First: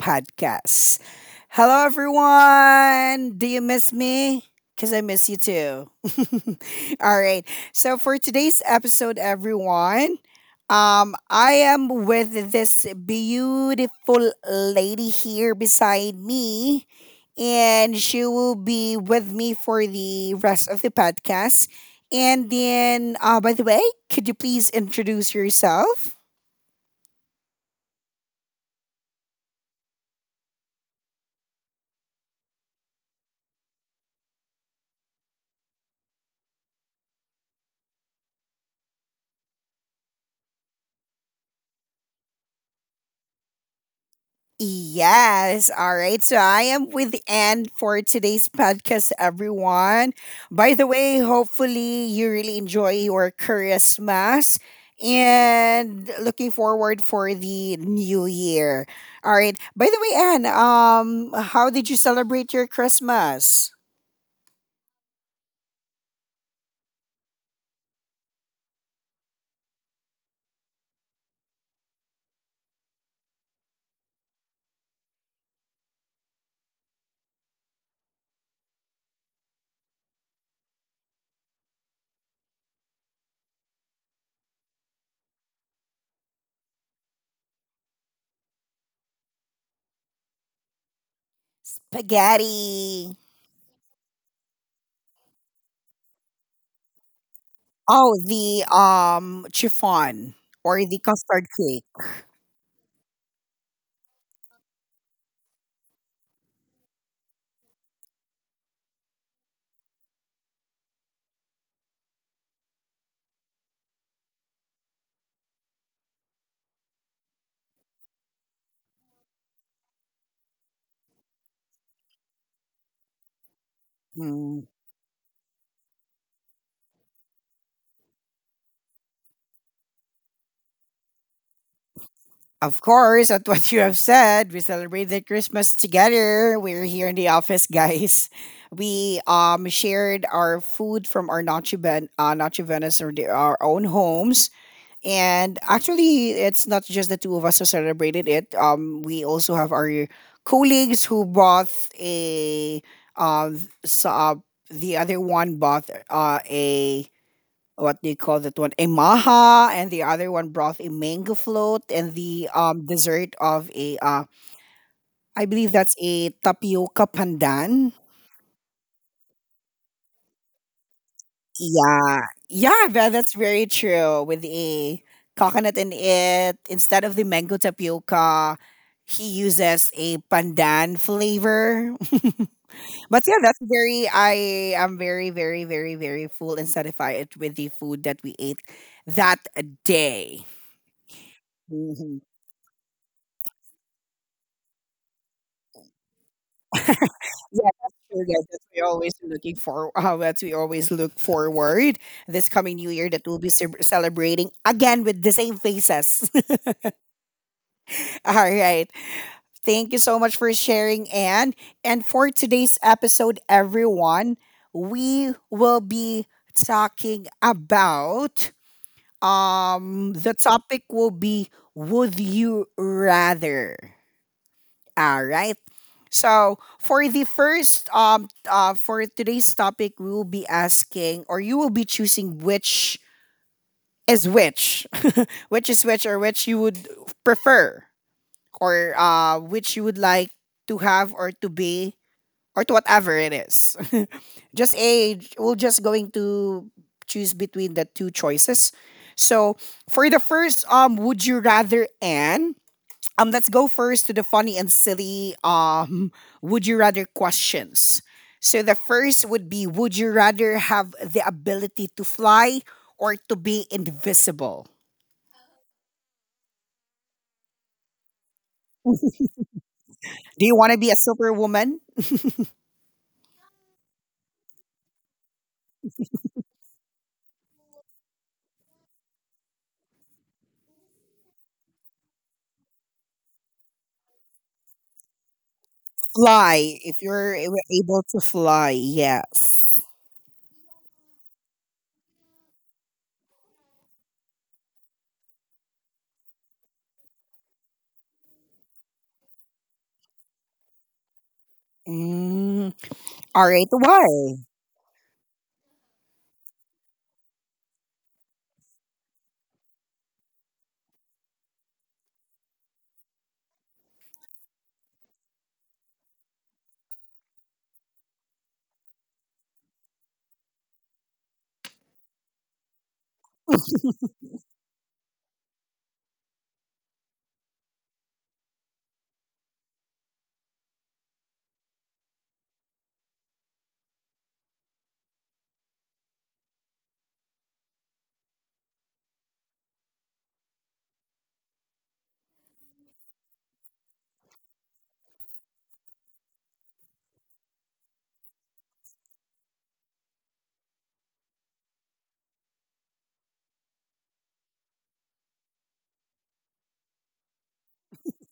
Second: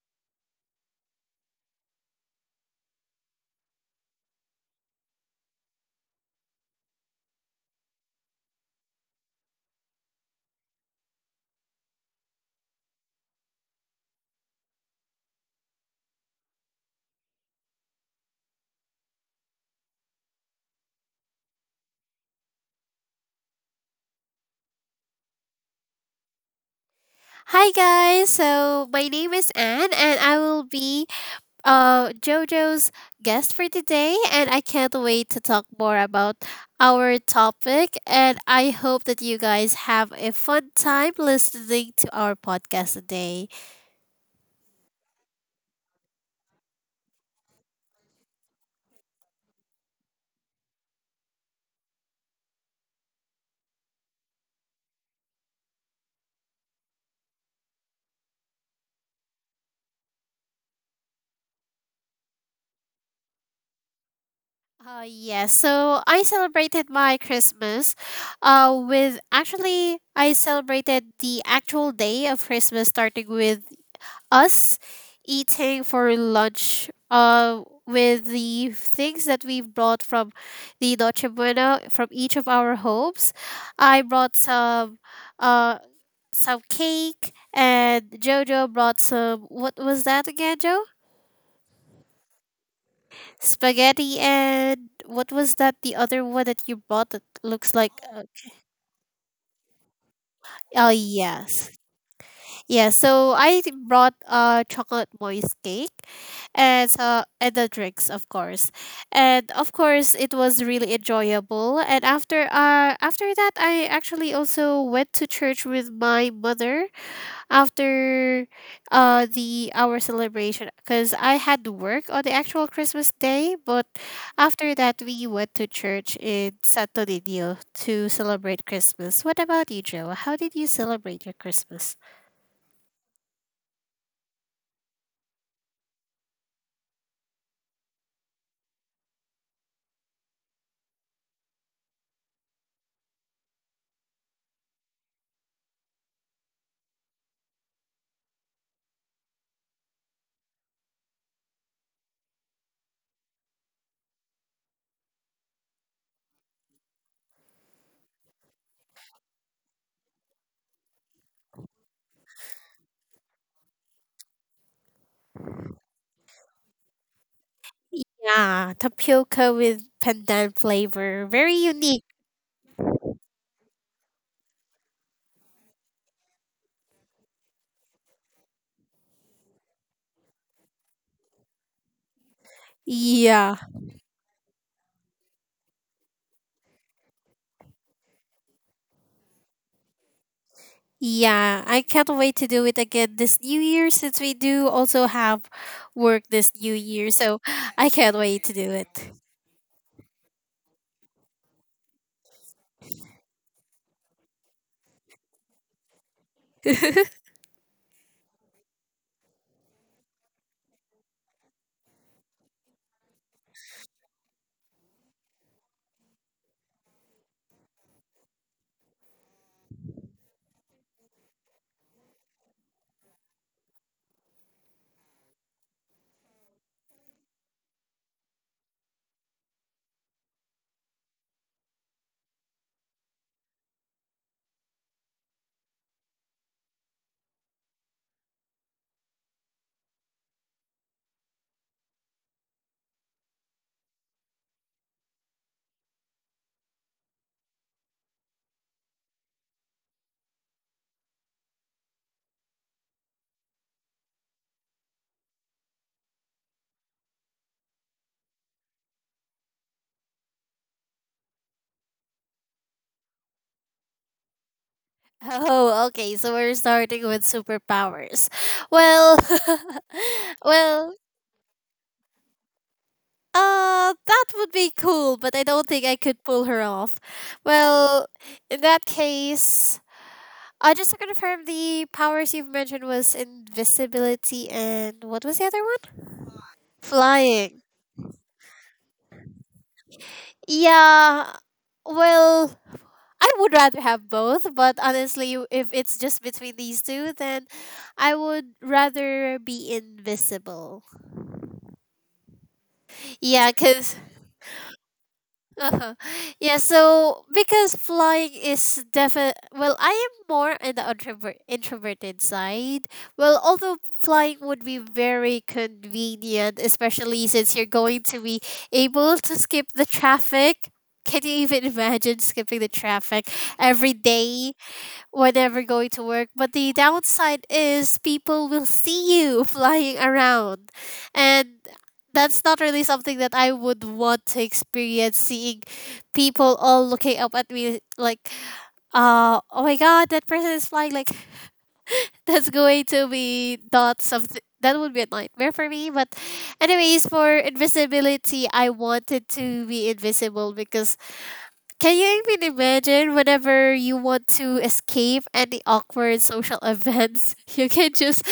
Podcasts. Hello, everyone. Do you miss me? Because I miss you too. All right. So, for today's episode, everyone, I am with this beautiful lady here beside me, and she will be with me for the rest of the podcast. And then, by the way, could you please introduce yourself? Hi guys, so my name is Anne and I will be JoJo's guest for today, and I can't wait to talk more about our topic, and I hope that you guys have a fun time listening to our podcast today. Yes. All right. So I am with Anne for today's podcast, everyone. By the way, hopefully you really enjoy your Christmas and looking forward for the new year. All right. By the way, Anne, how did you celebrate your Christmas? Yes, so I celebrated my Christmas with actually I celebrated the actual day of Christmas starting with us eating for lunch with the things that we've brought from the Noche Buena from each of our homes. I brought uh, some cake, and Jojo brought some, what was that again, Joe? Spaghetti. Spaghetti, and what was that, the other one that you brought that looks like Oh, the chiffon or oh the custard yes. cake. Yeah, so I brought a chocolate moist cake and and the drinks, of course. And of course, it was really enjoyable. And after that, I actually also went to church with my mother after the our celebration because I had to work on the actual Christmas day, but Mm, after that we went to church in Santo Niño to celebrate Christmas. What about you, Joe? How did you celebrate your Christmas? Of course, at what you have said, we celebrated Christmas together. We're here in the office, guys. We shared our food from our Nacho Ben Nacho Venice or our own homes. And actually it's not just the two of us who celebrated it. We also have our colleagues who bought a uh, s- uh the other one bought a what do you call that one? A maha, and the other one brought a mango float, and the dessert of a I believe that's a tapioca pandan. Yeah, tapioca with pandan flavor. Very unique. Yeah, yeah, that's very true. With a coconut in it, instead of the mango tapioca, he uses a pandan flavor. But yeah, Yeah. that's very. I am very full and satisfied with the food that we ate that day. Yeah, I can't Mm-hmm. wait to do it again this new year, since we do also have work this new year. So Yeah, I that's can't true. Yeah, wait to that's do we always looking for. How that we always look forward this coming new year that we'll be ce- celebrating again with the same faces. it. All right. Thank you so much for sharing, Anne. And for today's episode, everyone, we will be talking about the topic will be would you rather. All right. So for the first for today's topic, we will be asking, or you will be choosing is which, which is which, or which you would prefer, or which you would like to have or to be, or to whatever it is. just a we're just going to choose between the two choices. So for the first would you rather, and let's go first to the funny and silly would you rather questions. So the first would be, would you rather have the ability to fly or to be invisible? Oh, okay. So we're starting with superpowers. Well, Do you want to be a well, superwoman? That would be cool, but I don't think I could pull her off. Well, in that case, just to confirm, the powers you've mentioned was invisibility and what was the other one? Fly if you're Flying. able to fly. Yes. Yeah. Well, I would rather have both, but honestly, if it's just between these two, then I would rather be invisible. Mm, all right. Yeah, Why? because uh-huh. Yeah, so because flying is definite, well, I am more in the introverted side. Well, although flying would be very convenient, especially since you're going to be able to skip the traffic. Can you even imagine skipping the traffic every day? We never going to work. But the downside is people will see you flying around. And that's not really something that I would want to experience, seeing people all looking up at me like, oh my god, that person is flying. Like, that's going to be not something. That would be a nightmare for me. But anyways, for invisibility, I wanted to be invisible because can you even imagine whenever you want to escape any awkward social events, you can just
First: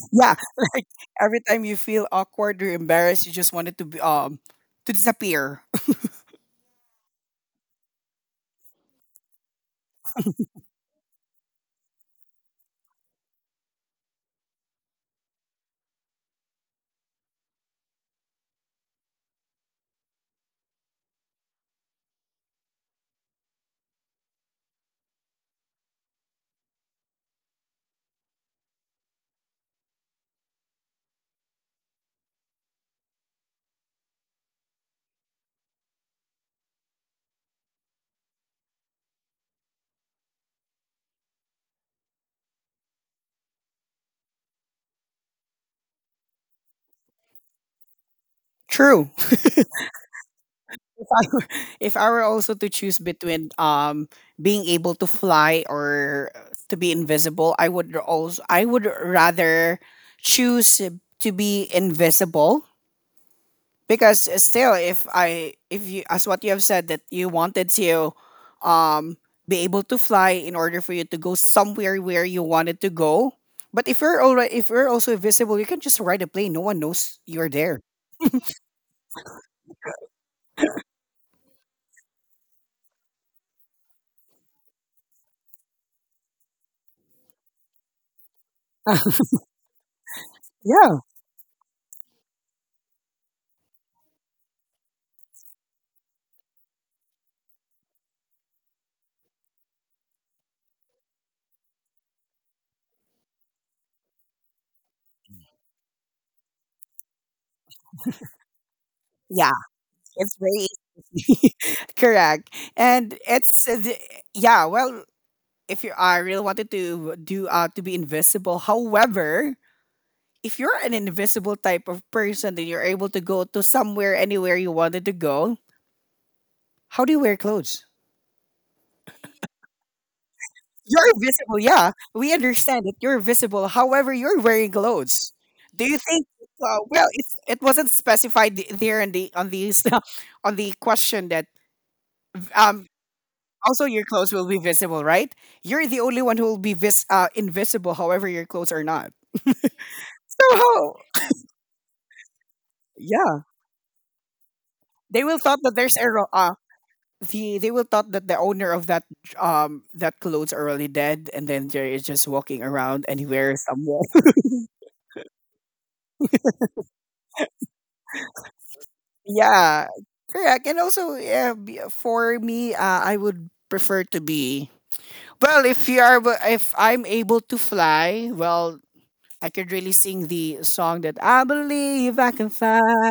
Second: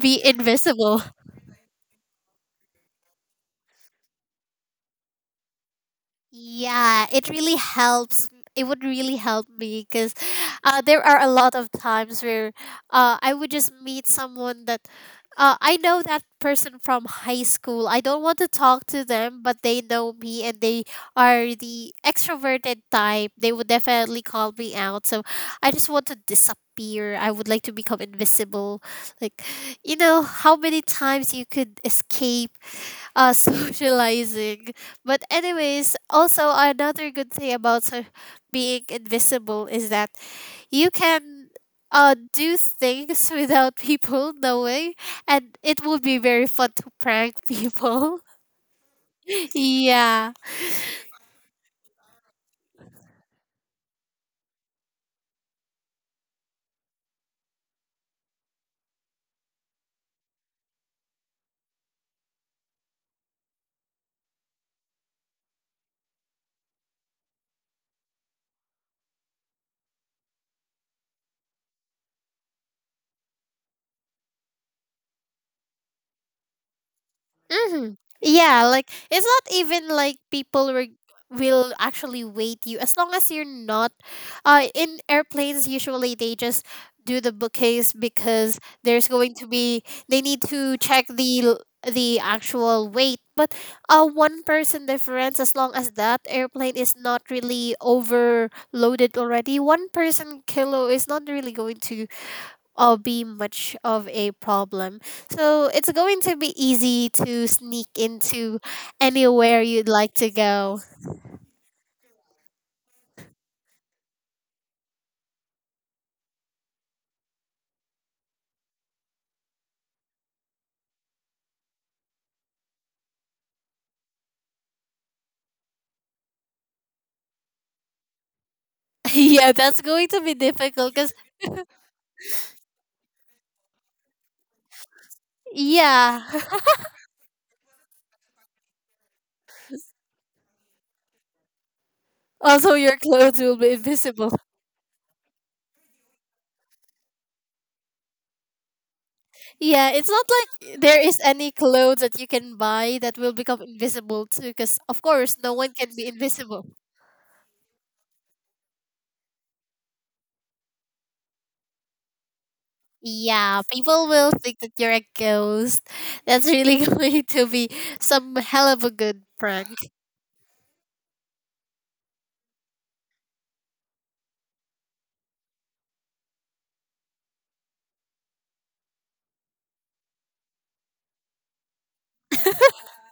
be Yeah. invisible. Every time you feel awkward or embarrassed, you just wanted to be to disappear. Yeah, it really helps. It would really help me because there are a lot of times where I would just meet someone that I know that person from high school. I don't want to talk to them, but they know me, and they are the extroverted type. They would definitely call me out. So I just want to disappear. I would like to become invisible. Like, how many times you could escape socializing. But anyways, also another good thing about being invisible is that you can do things without people knowing, and it will be very fun to prank people. True. Yeah. If I were also to choose between being able to fly or to be invisible, I would also I would rather choose to be invisible because still if you as what you have said that you wanted to um be able to fly in order for you to go somewhere where you wanted to go. But if you're already if you're also invisible, you can just ride a plane. No one knows you're there. Hmm. Yeah, like it's not even like people were will actually wait you as long as you're not in airplanes. Usually they just do the bookings because there's going to be they need to Yeah. check the the actual weight. But a one person difference, as long as that airplane is not really overloaded already, one person kilo is not really going to or be much of a problem. So it's going to be easy to sneak into Yeah, anywhere you'd like to it's very go. easy. Correct. And it's the- yeah, well, if you are really wanted to do to be invisible. However, if you're an invisible type of person and you're able to go to somewhere anywhere you wanted to go, how do you wear clothes? Yeah, that's going to be difficult because, You're visible, yeah. We understand that you're visible. However, you're wearing clothes. Do you yeah. think it wasn't specified there in the on the on the question that. Also, um your clothes will be Also, your clothes invisible. will be visible, right? You're the only one who will be invisible. However, your clothes are not. Yeah, it's not So like how? there is any clothes that you can buy that will Yeah, become invisible too, because, of they course, will no thought one that can there's be a invisible. They will thought that the owner of that that clothes are already dead, and then there is just walking around anywhere Yeah, somewhere. people will think that you're a ghost. That's really going to be some hell of a good prank. Yeah, correct. And also, yeah, for me, I would prefer to be well. If you are, if I'm able to fly, well, I could really sing the song that I believe I can fly.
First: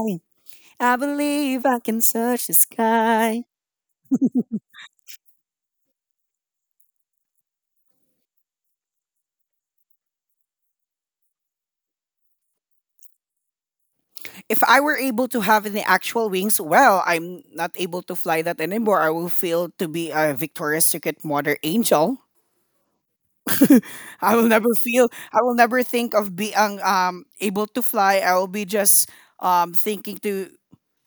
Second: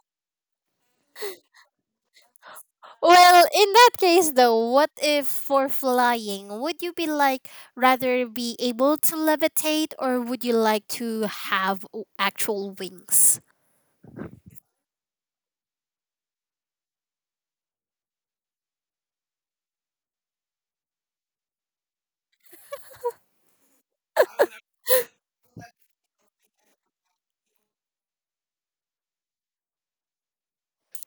I believe I can search the sky. Well, in that case, though, what if for flying, would you be like rather be able to levitate, or would you like to have actual wings? If I were able to have the actual wings, well, I'm not able to fly that anymore. I will feel to be a Victoria's Secret model angel. I will never feel. I will never think of being able to fly. I will be just thinking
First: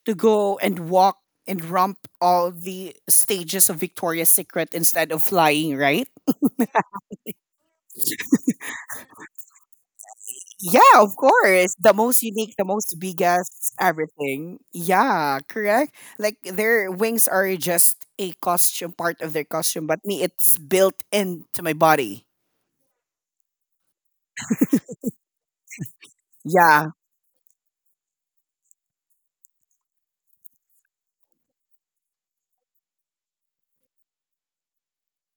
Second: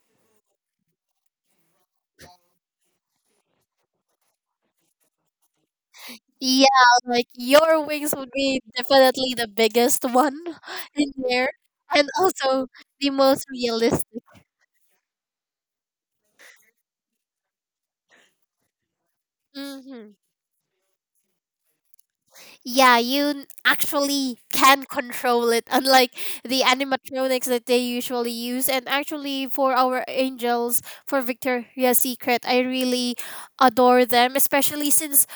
to go and walk and romp all the stages of Victoria's Secret instead of flying. Right? Yeah, like your wings would be definitely the biggest one Yeah, in of there, course. The and most unique, the also most the most biggest, realistic. everything. Yeah, correct. Like their wings are just a costume, part of their costume, but Mhm. me, it's built into my body. Yeah, you actually can control it, unlike the Yeah, animatronics that they usually use. And actually, for our angels, for Victoria's Secret, I really adore them, especially since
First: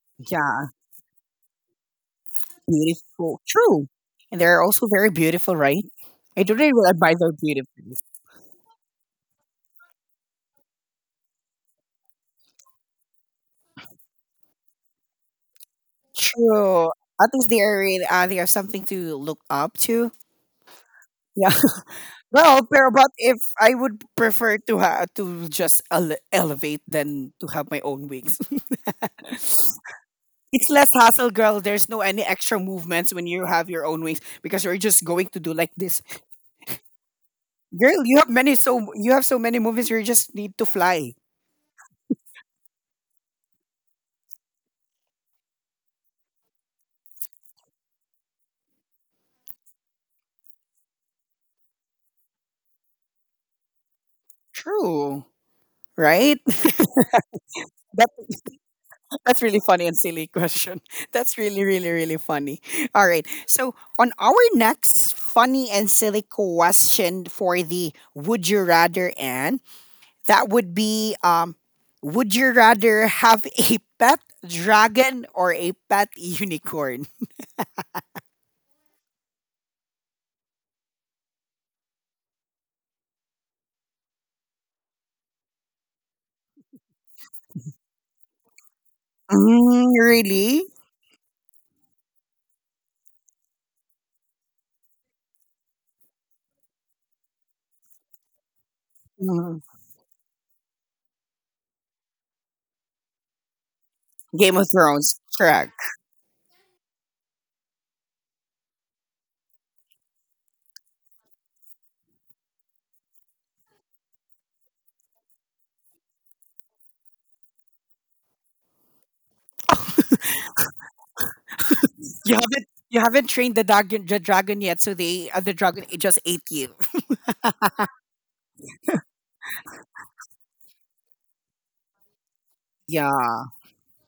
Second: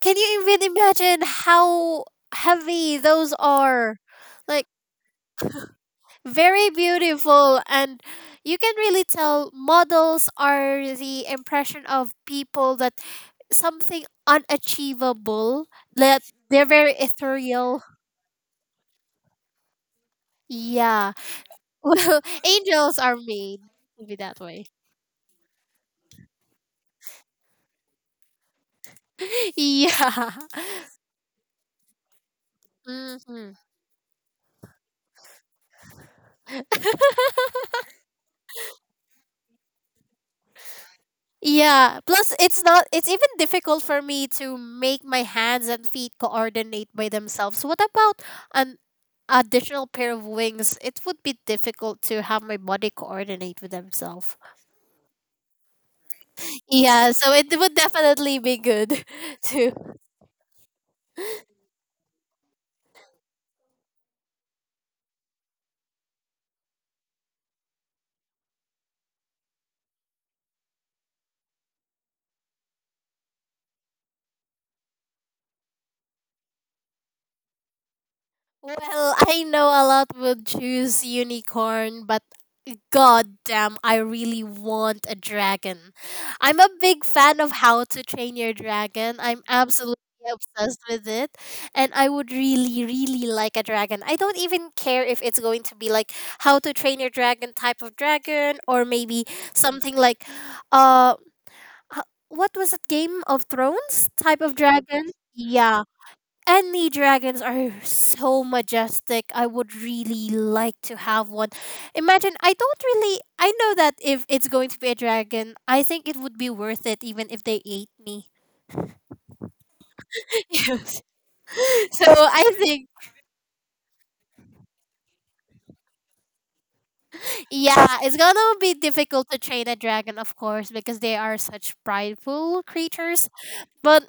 can you yeah. even imagine how heavy those Beautiful. True. are? And they're Like, also very beautiful, right? I don't very really admire their beautiful. beauty. And you can really tell models are the impression of people that something unachievable, that they're True. very At least they are, ethereal. really- they are something to look up to. Yeah. Yeah. Well, Well, pero angels but are if made I to would be that prefer way. to to just elevate than to have my own wings. Yeah. It's less hassle, girl. There's no any extra movements when you Hmm. have your own wings because you're just going to do like this. Girl, you have many so you have so many movements you just need to fly. Yeah. Plus, it's not. It's even difficult for me to make my hands and feet coordinate by themselves. What about an additional pair of wings? It would be difficult to have my body coordinate with themselves. True. Right? Yeah. So it would That, definitely be good that's really to funny and silly question. That's really, really, really funny. All right. So on our next funny and silly question for the would you rather, and that would be would you rather have a pet dragon or a pet unicorn? well, I know a lot would choose unicorn, but god damn, I really want a dragon. I'm a big fan of How to Train Your Dragon. I'm Mm, absolutely really? obsessed with it. And I would really, really like a dragon. I don't even care if it's going to be like How to Train Your Dragon type of dragon, or maybe Mm. something like uh h- what was it, Game of Thrones type of Game of dragon? Thrones. Correct. Yeah, and the dragons are so majestic. I would really like to have one. Imagine, I don't really. I know that if it's going to be a dragon, I think it would be worth it even if they ate me. Yes. So I think, You haven't trained the dragon yet, so they the dragon it just ate you. yeah, it's gonna be difficult to train a dragon, of course, because they are such prideful creatures. Yeah. But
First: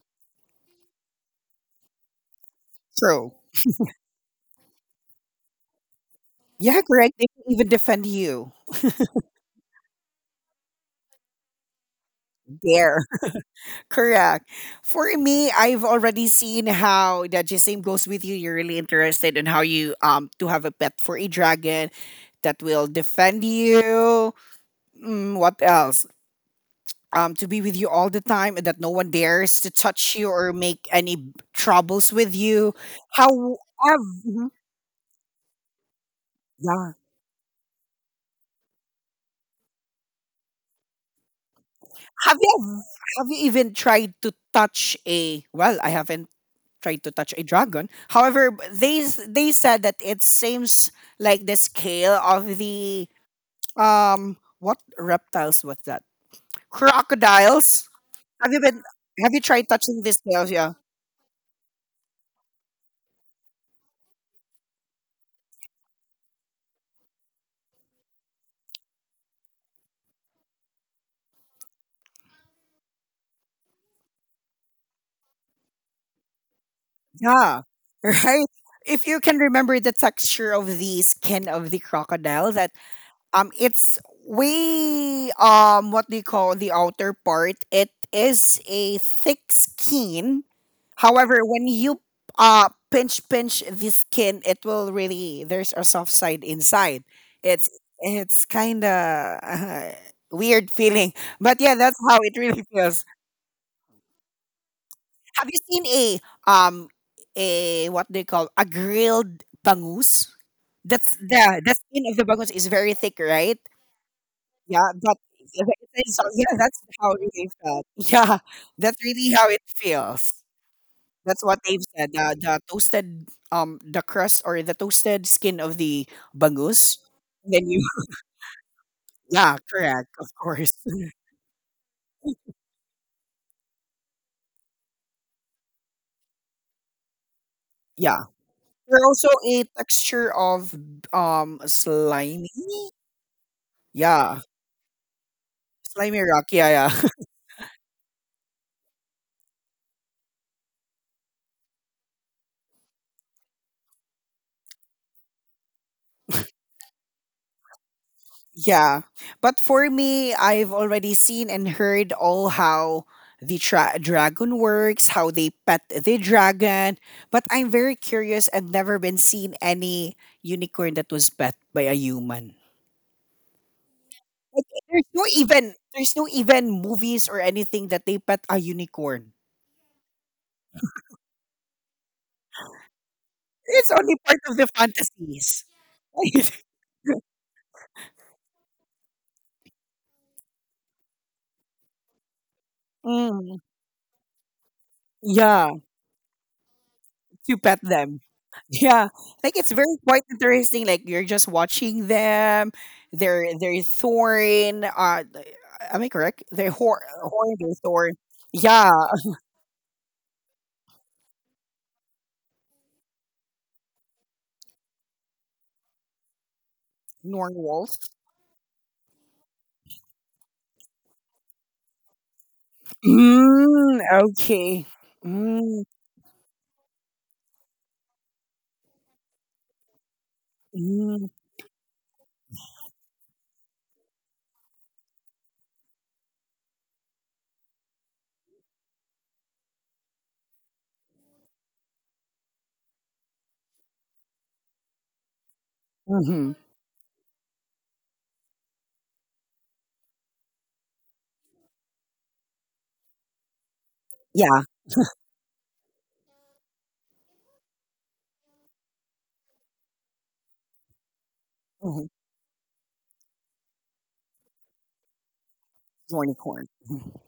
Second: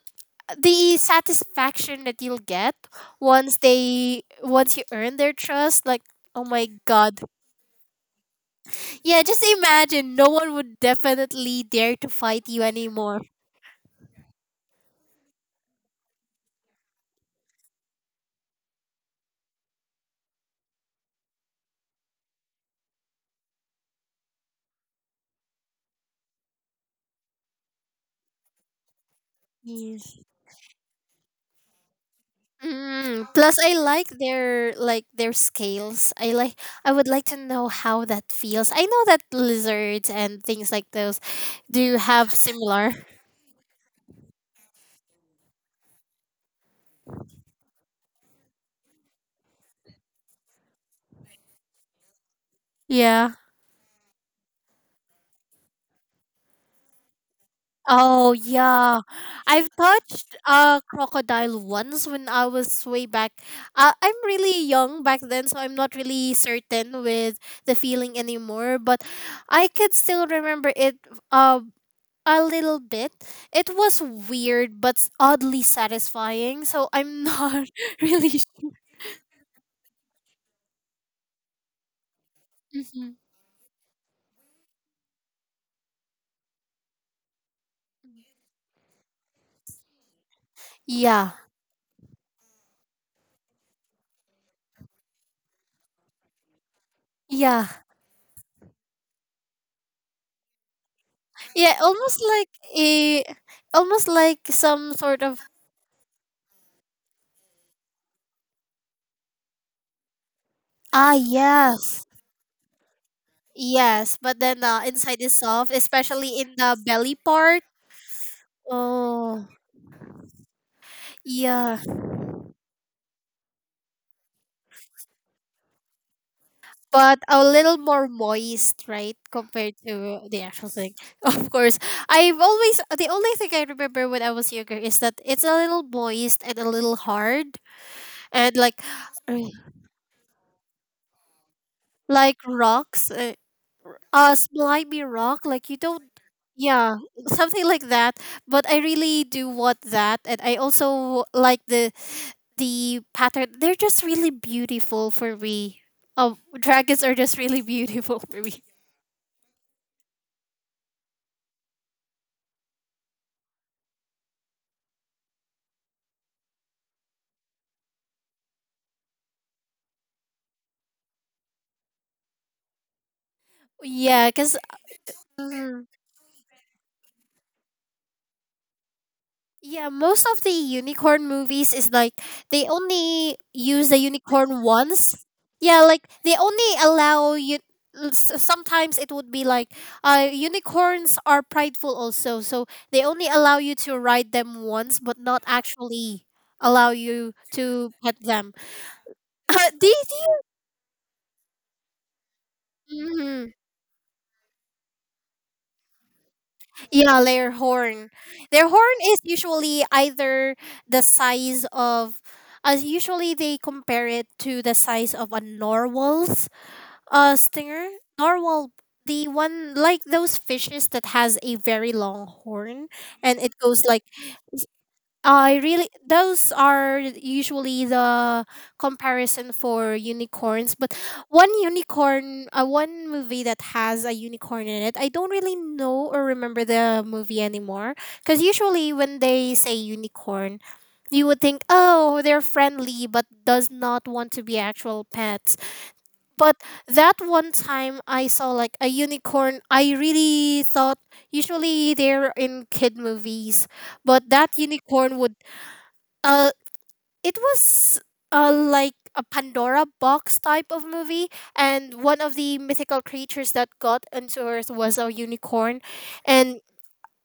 the satisfaction that you'll get True. Once you earn their trust, like oh my Yeah, correct. god. They can even defend you. Yeah, just imagine no one would definitely dare to fight you There. anymore. Correct. For me, I've already seen how that the same goes with you. You're really interested in how you to have a pet for a dragon that will defend you. Mm, what else? To be with you all the time and that no one dares to touch Yes. you or make any troubles with you. Mm. How Plus I have, Mhm. Like their scales. I like I Yeah. would like to know how that feels. I know that lizards and things like those do have Have you similar. Even tried to touch a well, I haven't tried to touch a dragon. However, they said that it seems like the scale of the Yeah. What reptiles was that? Crocodiles. Oh Have you been yeah, have you tried I've touching these touched scales? Yeah. a crocodile once when I was way back. I'm really young back then, so I'm not really certain with the feeling anymore. But I could still remember it uh, a little bit. It was weird, but oddly satisfying. So I'm Yeah, not really. right. If you can remember the texture of the skin of the crocodile, that Mhm. It's way what do you call the outer part? It is a thick skin. Yeah, However, when you pinch the skin, it will really there's a soft side inside. yeah, It's it's kind of uh, weird feeling, but yeah, yeah. that's how almost it like really feels. a, almost like some sort of Have you seen um a what they call a grilled bangus? ah That's the yes. skin of the bangus is very thick, right? Yes, but then Yeah, the but inside is soft, it's, especially in yeah, the that's how belly it really part. felt. Yeah, that's really Oh, how it feels. That's what yeah, they've said. The toasted the crust or the toasted skin of the bangus. but a Then little you more moist, right, yeah, compared correct, to of the actual course. thing. Of course, I've always the only thing I remember when I was younger is that it's a little moist and a little hard yeah. and There's also uh, a texture of like slimy. rocks. Yeah. Slimy rock like you don't Slimy rock, yeah, yeah yeah. something like that, but I really do want that, and I also like the pattern. They're just really beautiful for me. Dragons are just really beautiful for me. Yeah. But for me, I've already seen and heard all how the dragon works, how they pet the dragon. But I'm very curious, and never been seen any unicorn that was pet by a human. Yeah, because Like, there's no even movies or anything that they pet a unicorn. yeah, most of the unicorn movies is like they only use It's the only part of unicorn the once. fantasies. Yeah, like they only allow you. Sometimes it would be like, unicorns are prideful also, so they only allow Mm, you to ride them once, but not yeah. actually allow you To pet to pet them. them. Yeah, like it's Do, very quite you- interesting. Like you're just watching them. do you? Mhm. They're thorn. Am I correct? They're horn, Yeah, their horn, they horn. thorn. Their Yeah, horn is usually either the size of, as usually they compare it to the size of a narwhal's Norn stinger. wolves. Narwhal, the one like those fishes that has a very long horn, and it goes Mm, like okay. I Mm, really those are usually the comparison for unicorns. But mm, one unicorn, one movie that has a unicorn in it, I don't really know or remember the movie anymore. Because usually when they say unicorn, you would think, oh, they're friendly, but does not want to be actual pets. hmm But that one time I saw like a unicorn, I really thought usually they're in kid movies, but that Yeah. unicorn would uh it was like a Pandora box type of movie, mhm, and one of the mythical creatures that got into Earth was a unicorn, and Unicorn.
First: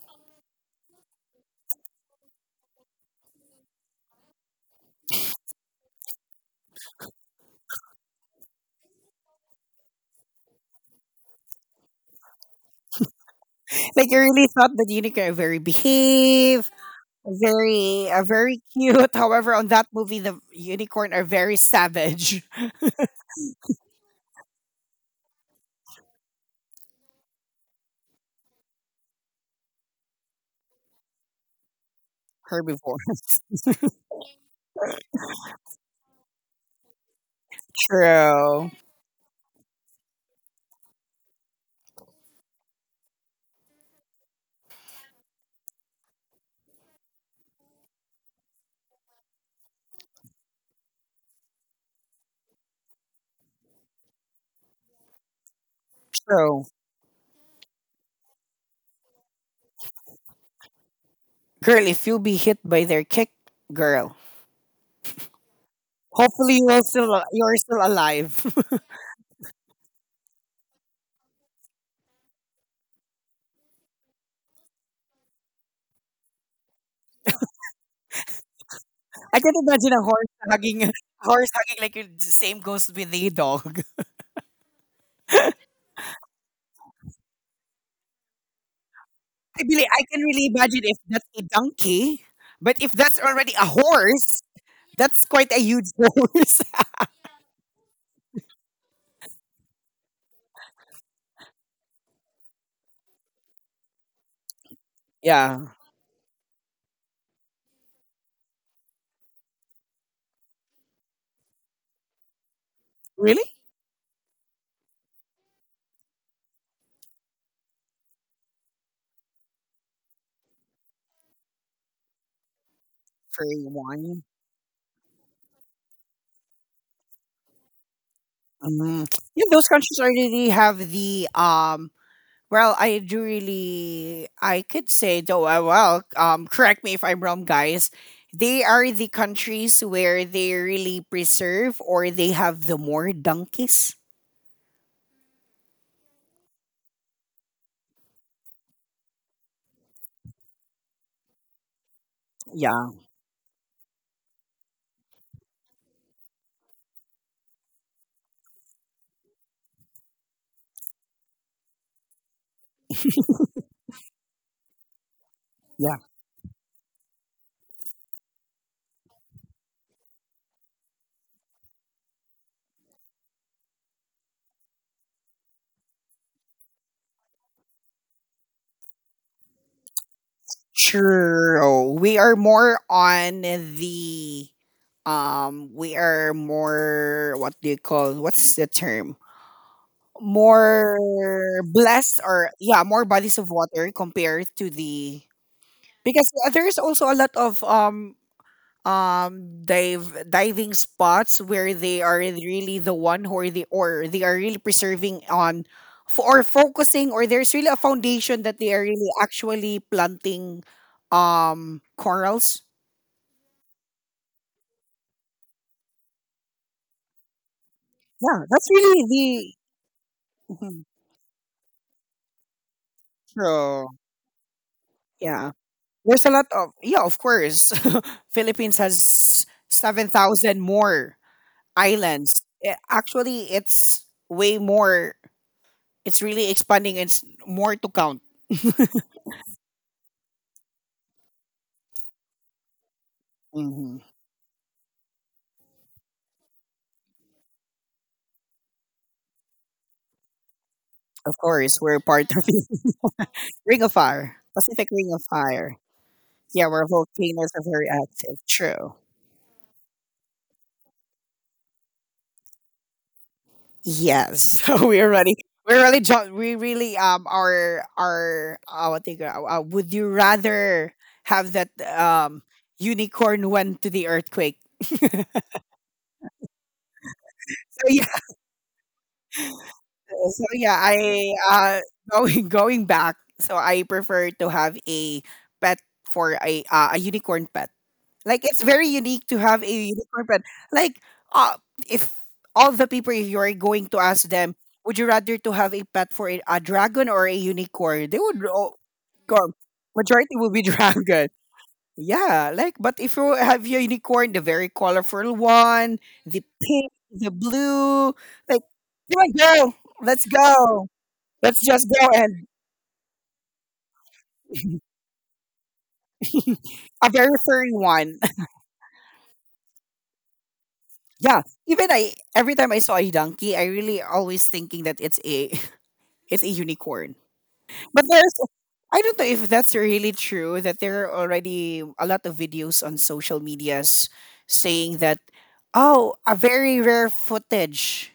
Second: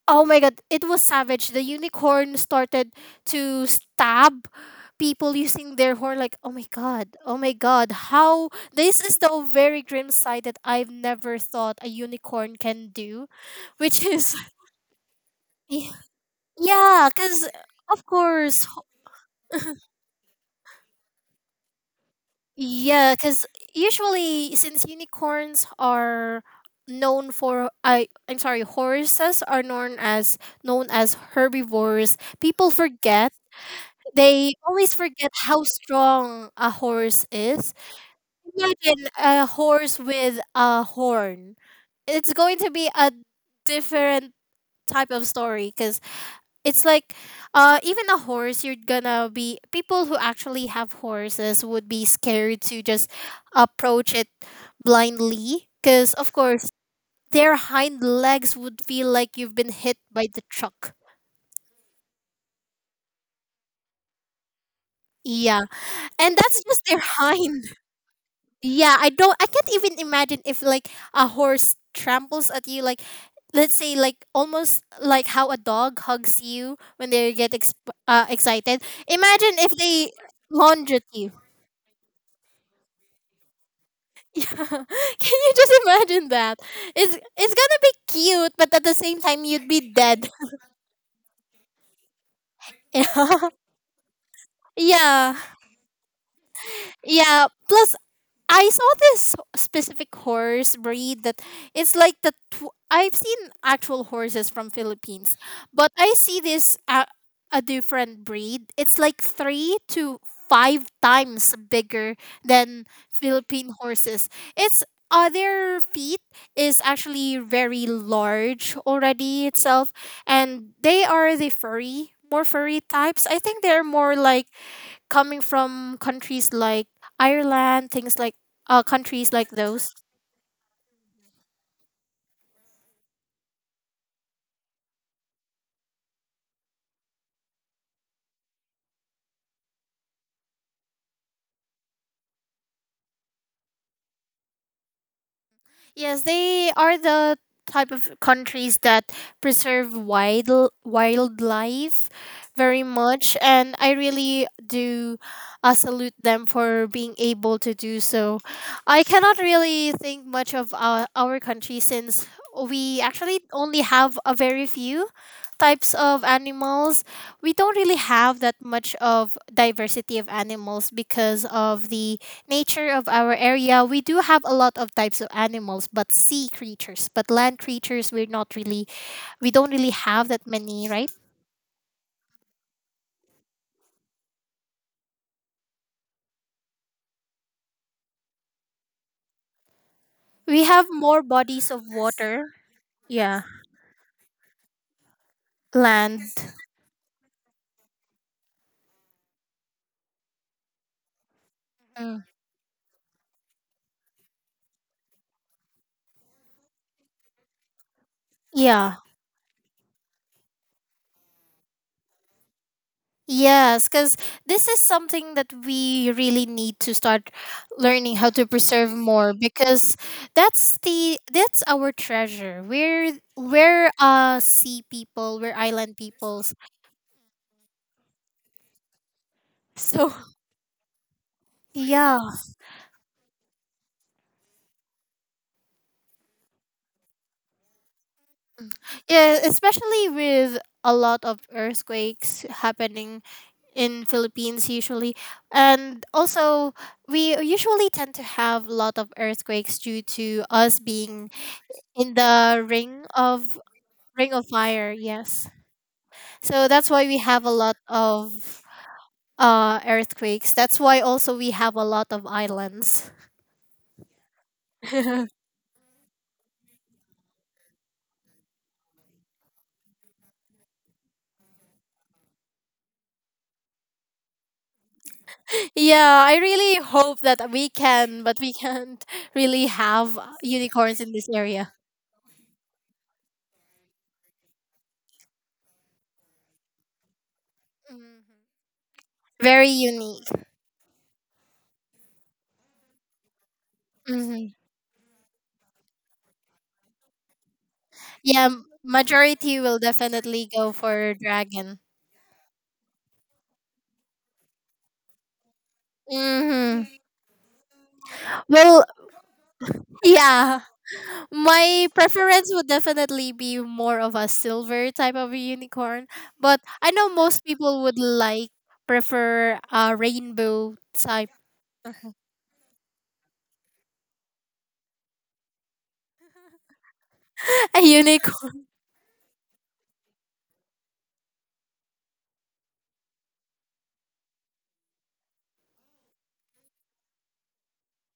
oh my god, it was savage. The unicorn started to stab people using their horn. Like oh my god, how this is the very grim side that I've never thought a unicorn can do, which Like you is really thought that unicorn are very behave, yeah, because. Of very course, cute. However, on that movie, the unicorn are very savage. yeah, because usually since unicorns are known for I'm sorry, horses are known as herbivores, people forget Herbivores. they always forget how strong a horse is. True. Imagine a horse with a horn. It's going to be a different type of story because it's like even a horse, you're gonna be people who actually have horses would be scared to just approach it blindly, because of Bro, course their hind legs would feel like you've been hit by the truck. girl, if you'll be hit by their kick, girl, Yeah, and hopefully that's just their you're hind. still alive. Yeah, I can't even imagine if like a horse tramples at you, like let's say like almost like how a dog hugs you when they get excited. I can Imagine if imagine a they horse hugging lunge at you. Like you- the same goes with a dog. Yeah. Can you just imagine that? It's gonna be cute, but at the same time I you'd believe be I can dead. really imagine if that's a donkey, but if that's Yeah. already a horse, that's Yeah. quite a huge horse. Yeah. Plus I saw this specific horse breed that it's like I've seen actual horses from Philippines, Yeah, but I see this a different breed. It's like 3 to 5 times bigger than really, Philippine horses. Its other feet is actually very large already itself, and they are the furry, more furry types. I for think they're more one. like coming from countries like Ireland, things like Um, countries yeah, like those those. countries already have the well, I do really, I could say though, correct me if I'm wrong, guys. They are the countries where they really preserve or they have the more donkeys. Yes, they are the type of countries that preserve wildlife very Yeah, much, and I really do salute them for being able to do so. I cannot really think much of our country, since we actually only have a very few types yeah. of animals. We don't really have that much of diversity of animals because of the nature of our area. We do have a lot of types of animals, but sea creatures, but land creatures, we're not really, we don't really have that many, right? Sure. We are more on the we are more what do you call what's the term? We have more More bodies of blessed water, or yeah, more bodies yeah, of water compared to the, because land, there's also a lot of dive diving spots where they are mm, really the one who are the or they are really preserving on for or focusing, or there's really a foundation that they are yeah. really actually planting corals. Yes, because this is something that we really need to start learning how Yeah, to that's preserve really more, the. because Mhm. That's our treasure. We're So we're uh sea people, yeah, we're island there's a lot peoples. of, yeah, of course, philippines has So 7,000 more yeah. islands. Eh, actually it's way more, it's really expanding, it's more to count. Yeah, especially with a lot of earthquakes happening Mhm. in Philippines usually. And also we usually tend to have a lot of earthquakes due to us being Of course, we're in part of the the Ring of ring Fire, of Pacific fire, Ring of yes. Fire. Yeah, So our that's why we have a volcanoes are lot very active. of True. Earthquakes. That's why also we have a lot of islands. Yes. So we are already, we really we really our what do you call- would you rather have that unicorn went to the earthquake? Yeah, I really hope that we So yeah, can, but we can't really have so yeah, unicorns in this I area. uh going going back. So I prefer to have a pet for a unicorn pet. Like Mm. it's very unique to have Very a unicorn unique. pet. Like uh if all the people, if you're going to ask Hmm. them, would you rather to have a pet for a dragon or a unicorn? They would Yeah, m- all go, majority will majority definitely would be go for dragon. dragon. Yeah, like but if you have your unicorn, the very colorful one, the Hmm. pink, the blue, like Well, come on, yeah, go. Let's my just go and preference would definitely be more of a silver type of unicorn, but I know a very most furry people would one. like prefer a rainbow type. Yeah. Even I, every time I saw a donkey, I really always thinking that it's a, it's a unicorn. A But there's, unicorn. I don't know if that's really true that there are already a lot of videos on social medias saying that, oh, a very rare footage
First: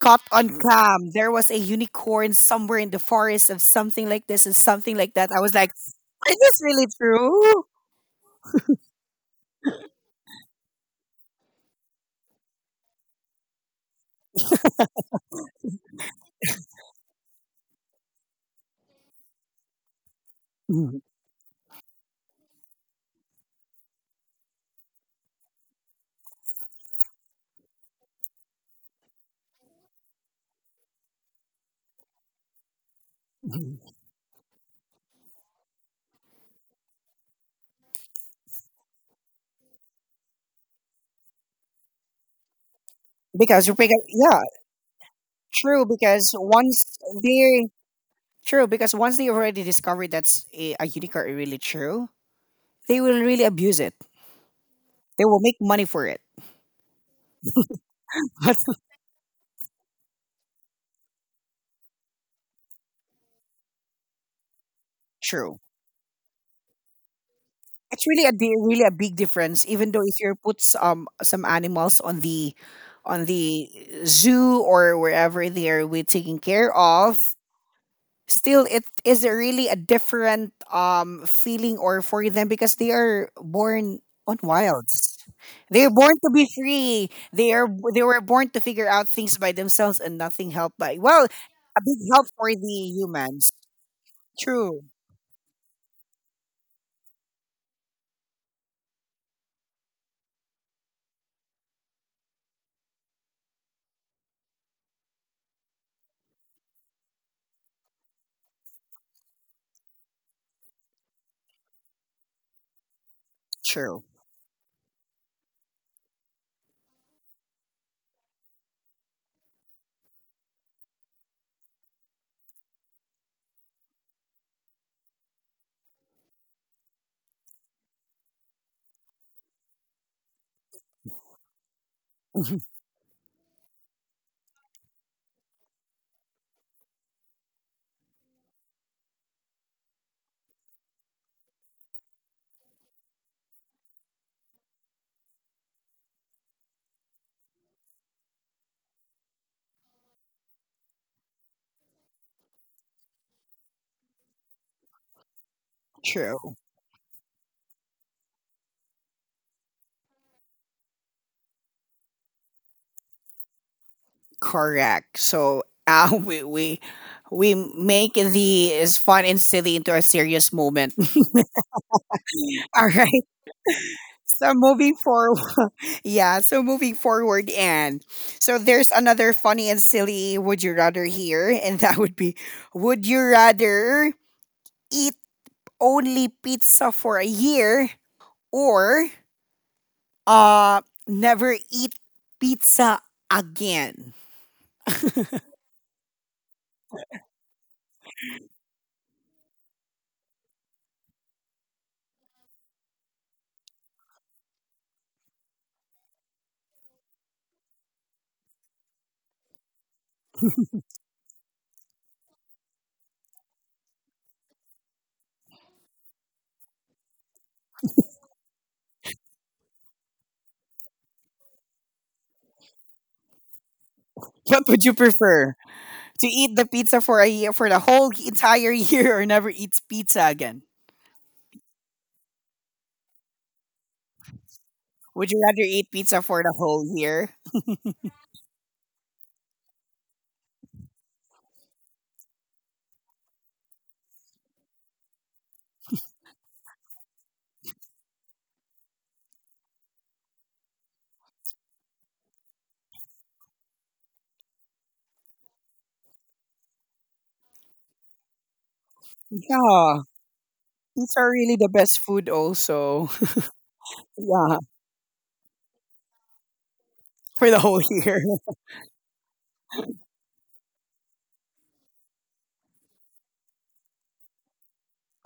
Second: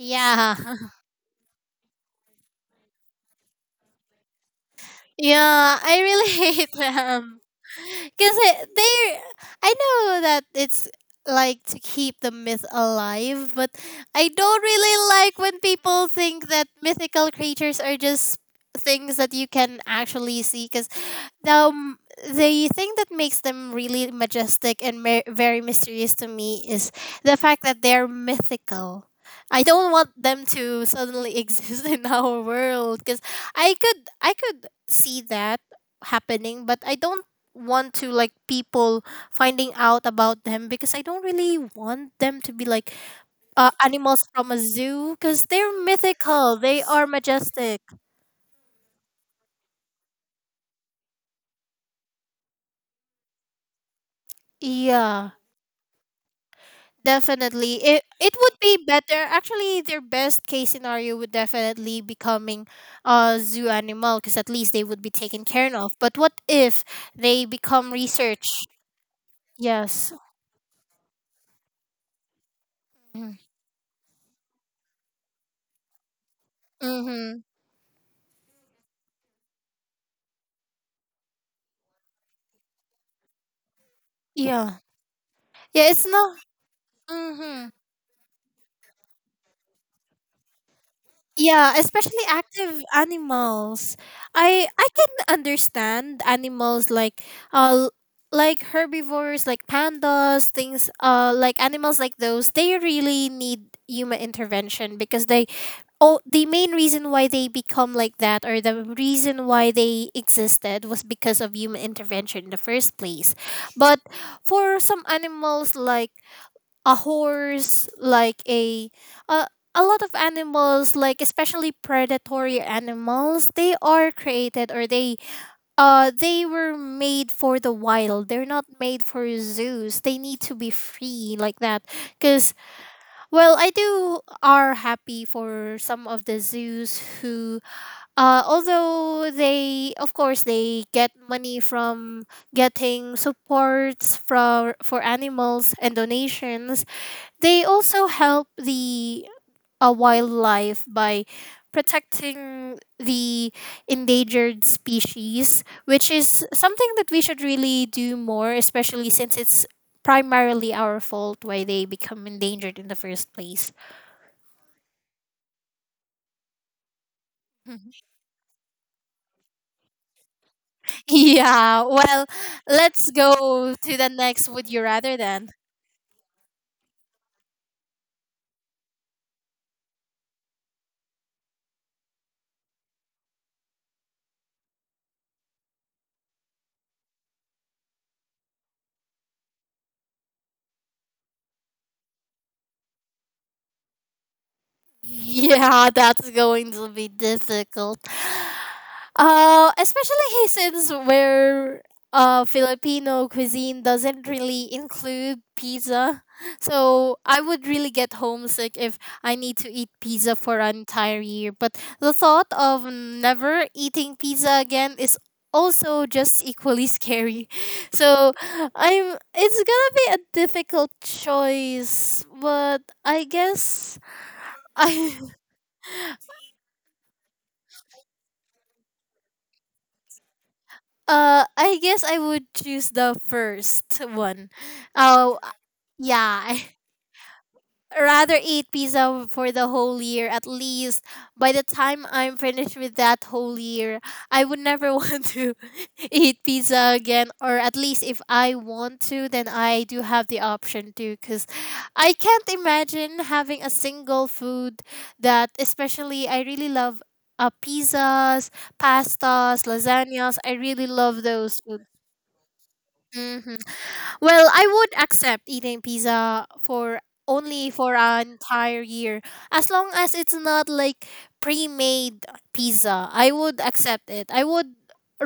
caught on cam. There was a unicorn somewhere in the forest of something like this and something like that. I was like, Yeah, I really is this hate really them. true? Because they, I know that it's like to keep the myth alive, but I don't really like when people think that mythical creatures are just things that you can actually see. 'Cause Mhm. um, the thing that makes them really majestic and very mysterious to me is the fact that they're mythical. I don't want them to suddenly exist in our world, because I could see that happening, but I don't want to like people finding out about them, because I don't really want them to be like Because because animals yeah, from a zoo because they're true. Because mythical. They once are they, majestic. true, because once they already discovered that's a unicorn, really true, they will really abuse it. They Yeah. will make money for it. Definitely. It would That's be better. Actually, their best case scenario would definitely becoming a zoo animal, because at least they would be taken true. care of. But what if they become It's really a research? really a big difference. Even though Yes. if you put some animals on the, on the zoo or wherever they are, we taking care of, Mm-hmm. still it is a really a different feeling or for them because they are born on Yeah. wilds. They Yeah, are it's born to not. be free. Mm-hmm. They were born to figure out things by themselves and nothing helped by, well, Yeah, a big especially help for the active humans. animals. I True. I can understand animals like uh l- like herbivores, like pandas, things like animals like those. They really need human intervention because they, oh, the main reason why they become like that, or the reason why they existed, was because of human intervention in the first place. True. But for some animals like a horse, like a, a lot of animals, like especially predatory animals, they are created or they were made for the wild. They're not made for zoos. They need to be free like that. Cause well, I do are happy for some of the zoos who although they of course they get money from getting supports for animals and donations, they also help the wildlife by protecting the endangered species, which is True. something that we should really do more, especially since it's primarily our fault why they become endangered in the first place. Correct. So we we make the is fun and silly into a serious moment. Yeah, well, All let's right. go to the next So would you moving rather forward, then. yeah. So moving forward, and so there's another funny and silly. Would you rather here? And that would be, would you rather eat only pizza for a year or uh never eat pizza again? Yeah, that's going to be difficult. Especially since where Filipino cuisine doesn't really include pizza. So I would really get homesick if I need to eat pizza for an entire year. But the thought of never eating pizza again is also just equally scary. So I'm it's gonna be a difficult choice, but I guess What would you I. prefer? To eat the pizza for a year, for the whole entire year, or never eats pizza again? I guess I would choose the first one. Would Oh, you rather eat pizza yeah. for the I whole year? rather eat pizza for the whole year at least. By the time I'm finished with that whole year, I would never want to eat pizza again. Or at least if I want to, then I do have the option to. Cause I can't imagine having a single food that, especially, I really love. Pizzas, pastas, Yeah. lasagnas. I really Pizza love are really those. the best food also. Hmm. Well, Yeah. I would accept eating pizza for For the only whole for year. an entire year as long as it's not like pre-made pizza. I would accept it. I would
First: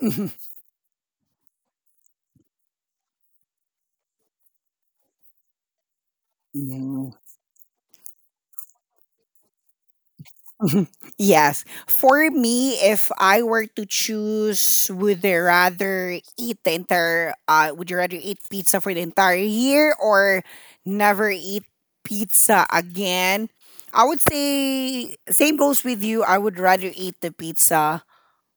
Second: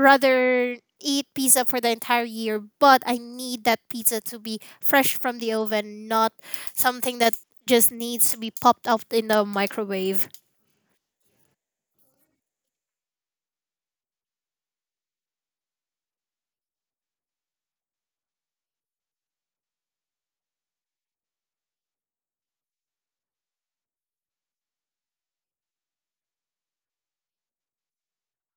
eat pizza for the entire year, but I need that pizza to be fresh from the oven, not Mhm. something that just needs to be popped up in the microwave. Mhm. Yes. For me, if I were to choose, would I rather eat the entire, would you rather eat pizza for the entire year or never eat pizza again? I would say, same goes with you. I would rather eat the pizza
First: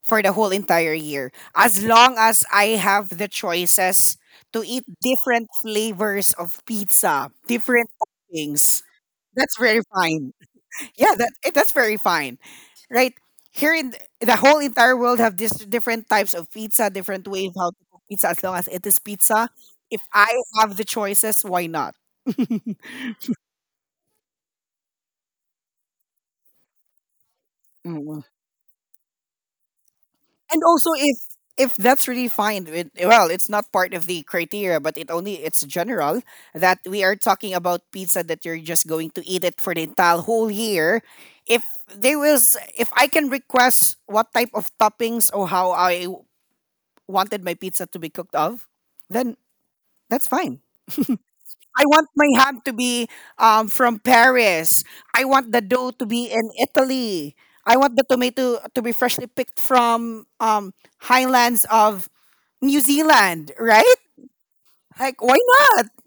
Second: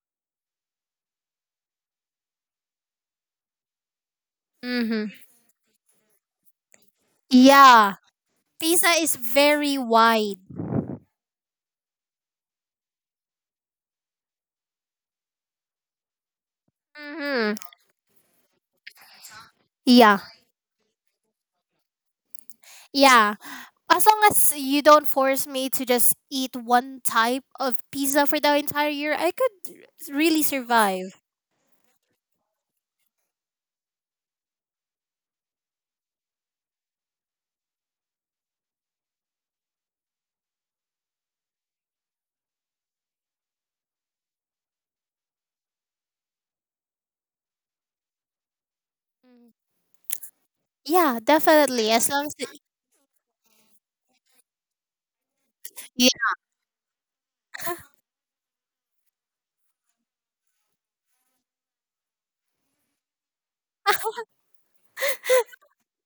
for the whole entire year. As long as I have the choices to eat Mm-hmm. different flavors of pizza, different Yeah. toppings. Pizza is That's very very fine. wide. Yeah, that eh, that's very fine, right? Here in the whole entire world have this different types of pizza, different way of Mm-hmm. how to cook pizza as long as it is pizza. If Yeah. I have the choices, why not? Yeah. As long as you don't force me to just eat one type of Mm. pizza for the entire year, I could really And also if survive. if that's really fine with, well, it's not part of the criteria, but it only it's general that we are talking about pizza that you're just going to eat it for the entire whole year. If they was, if I can request what type of toppings or how I wanted my pizza to be cooked of, then Mm. that's fine. Yeah, I definitely. want As long my as it, hand to be from Paris. I want the dough to yeah. be in Italy. I want the tomato to be freshly picked from highlands of New Zealand, right? Like, why not?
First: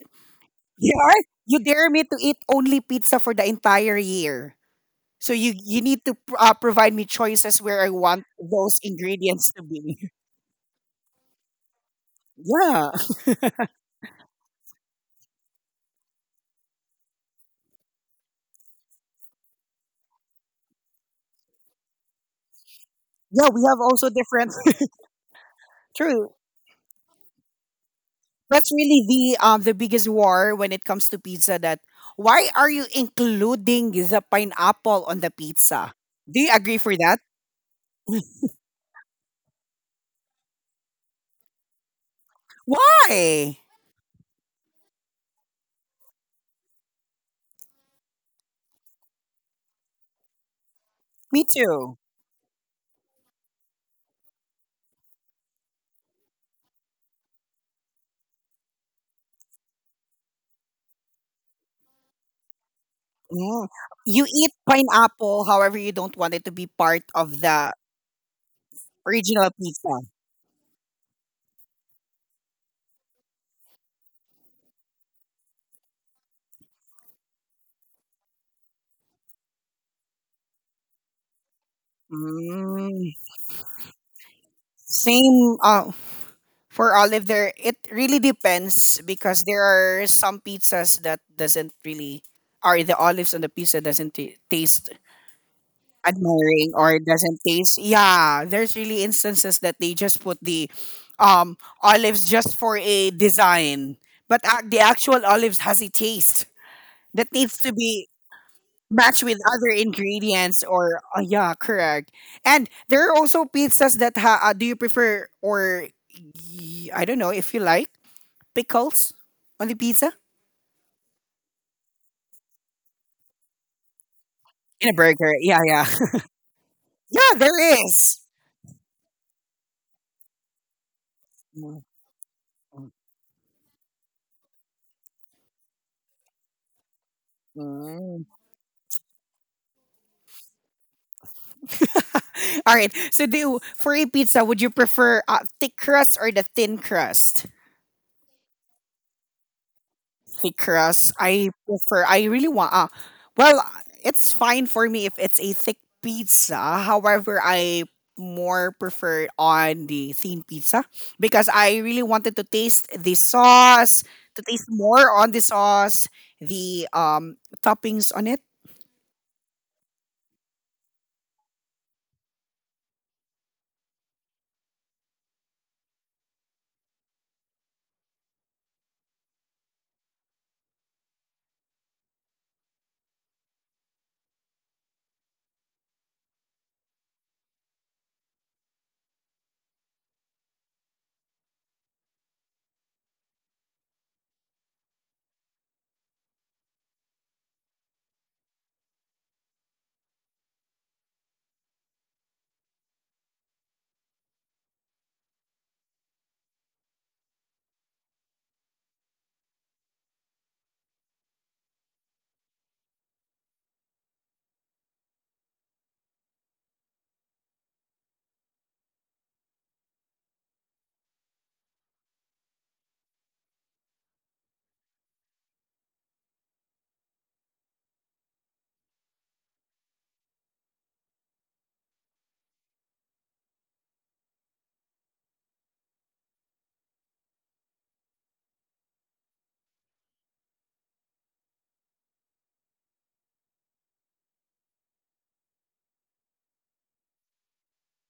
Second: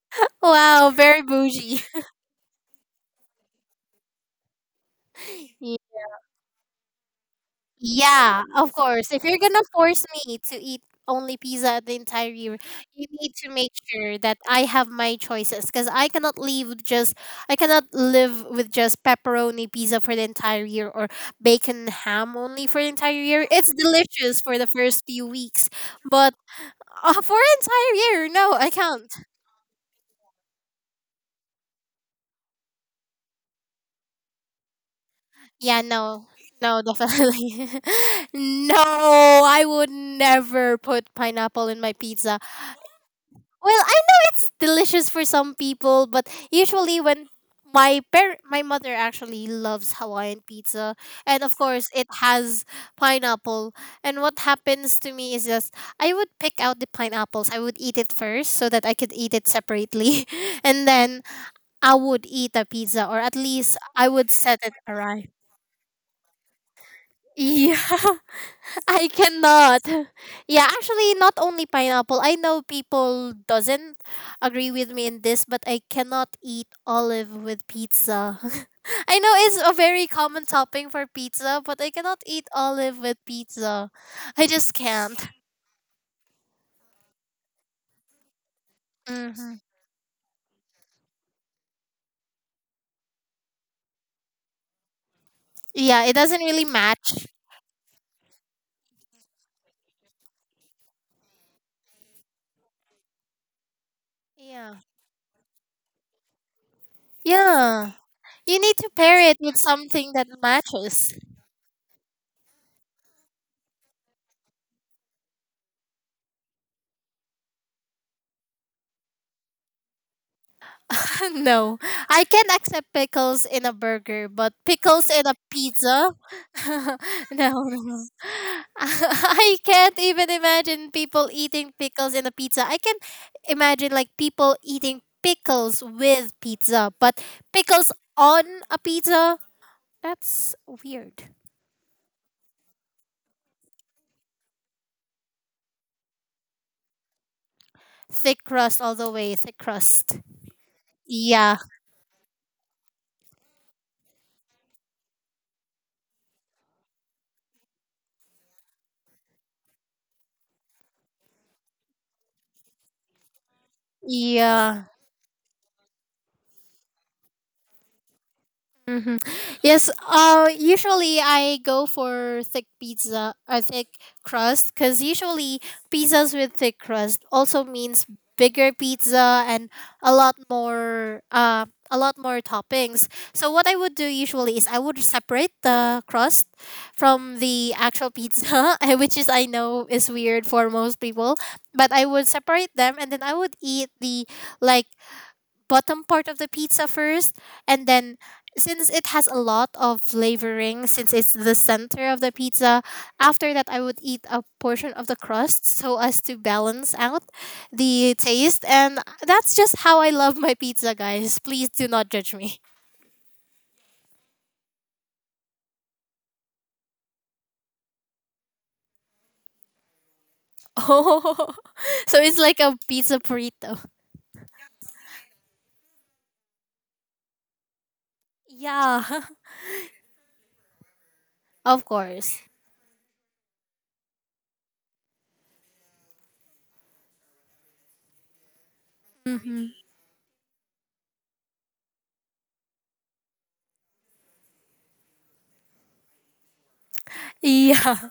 Wow, Yeah. very Are- you bougie. dare me to eat only pizza for the entire year. So you need to provide me choices where I want Yeah, of those course. If you're ingredients gonna to be. force me to eat only pizza the entire year, Yeah, you need to make sure that I have my choices, because I cannot live with just pepperoni pizza for the entire year, or bacon ham only for the entire year. yeah. We It's have also delicious different. for the first few weeks, True. but for an entire year, no, That's I really can't. The biggest war when it comes to pizza that why are you including the pineapple on the Yeah, pizza? no. Do you agree No, for that? definitely. No, I would never put pineapple in my pizza. Why? Well, I know it's delicious for some people, but usually when my mother actually loves Hawaiian pizza, and Me of course too. it has pineapple. And what happens to me is just I would pick out the pineapples. I would eat it first so that I could eat it separately, and then I would eat a pizza, or at Mm. least I You would eat set it aright. pineapple however you don't want it to be part of the Yeah. I original cannot. pizza. Yeah, actually not only pineapple. I know people doesn't agree with me in this, but I cannot eat olive with pizza. I know it's a very common topping for pizza, but I cannot eat olive with Mm. pizza. I just can't. Same, for olive there, it really depends because Hmm. there are some pizzas that doesn't really, or the olives on the pizza doesn't taste Yeah, it doesn't really admiring or match. doesn't taste. Yeah, there's really instances that they just put the olives just for a design, but Yeah. the actual olives has a taste that needs to Yeah. be You need to pair matched it with with other something that ingredients or matches. Yeah, correct. And there are also pizzas that do you prefer or I don't know if you like pickles on the pizza No, I can accept pickles in a burger, but in a pickles in burger. a Yeah, yeah. pizza? Yeah, No, there no. is. I can't even imagine people eating Mm, pickles in a pizza. I can imagine like people eating pickles with pizza, but pickles mm. on a pizza? That's weird. All right. So do for a pizza, would you prefer thick crust or the thin crust? Thick crust all the way, thick crust. Thick crust. I Yeah, prefer. I really want. Well, it's fine for me if it's a thick pizza. However, I more prefer on the thin pizza because I really wanted to taste the sauce, to taste yeah. more on the sauce, the toppings on it. Mm-hmm. Yes. Usually I go for thick pizza or thick crust, because usually pizzas with thick crust also means bigger pizza and a lot more. A lot more toppings. So what I would do usually is I would separate the crust from the actual pizza, which is I know is weird for most people, but I would separate them and then I would eat the like bottom part of the pizza first, and then since it has a lot of flavoring since it's the center of the pizza, after that I would eat a portion of the crust so as to balance out the taste, and that's just how I love my pizza, guys, please do not judge me. Oh, so it's like a pizza burrito. Yeah. Of course. Hmm. Yeah,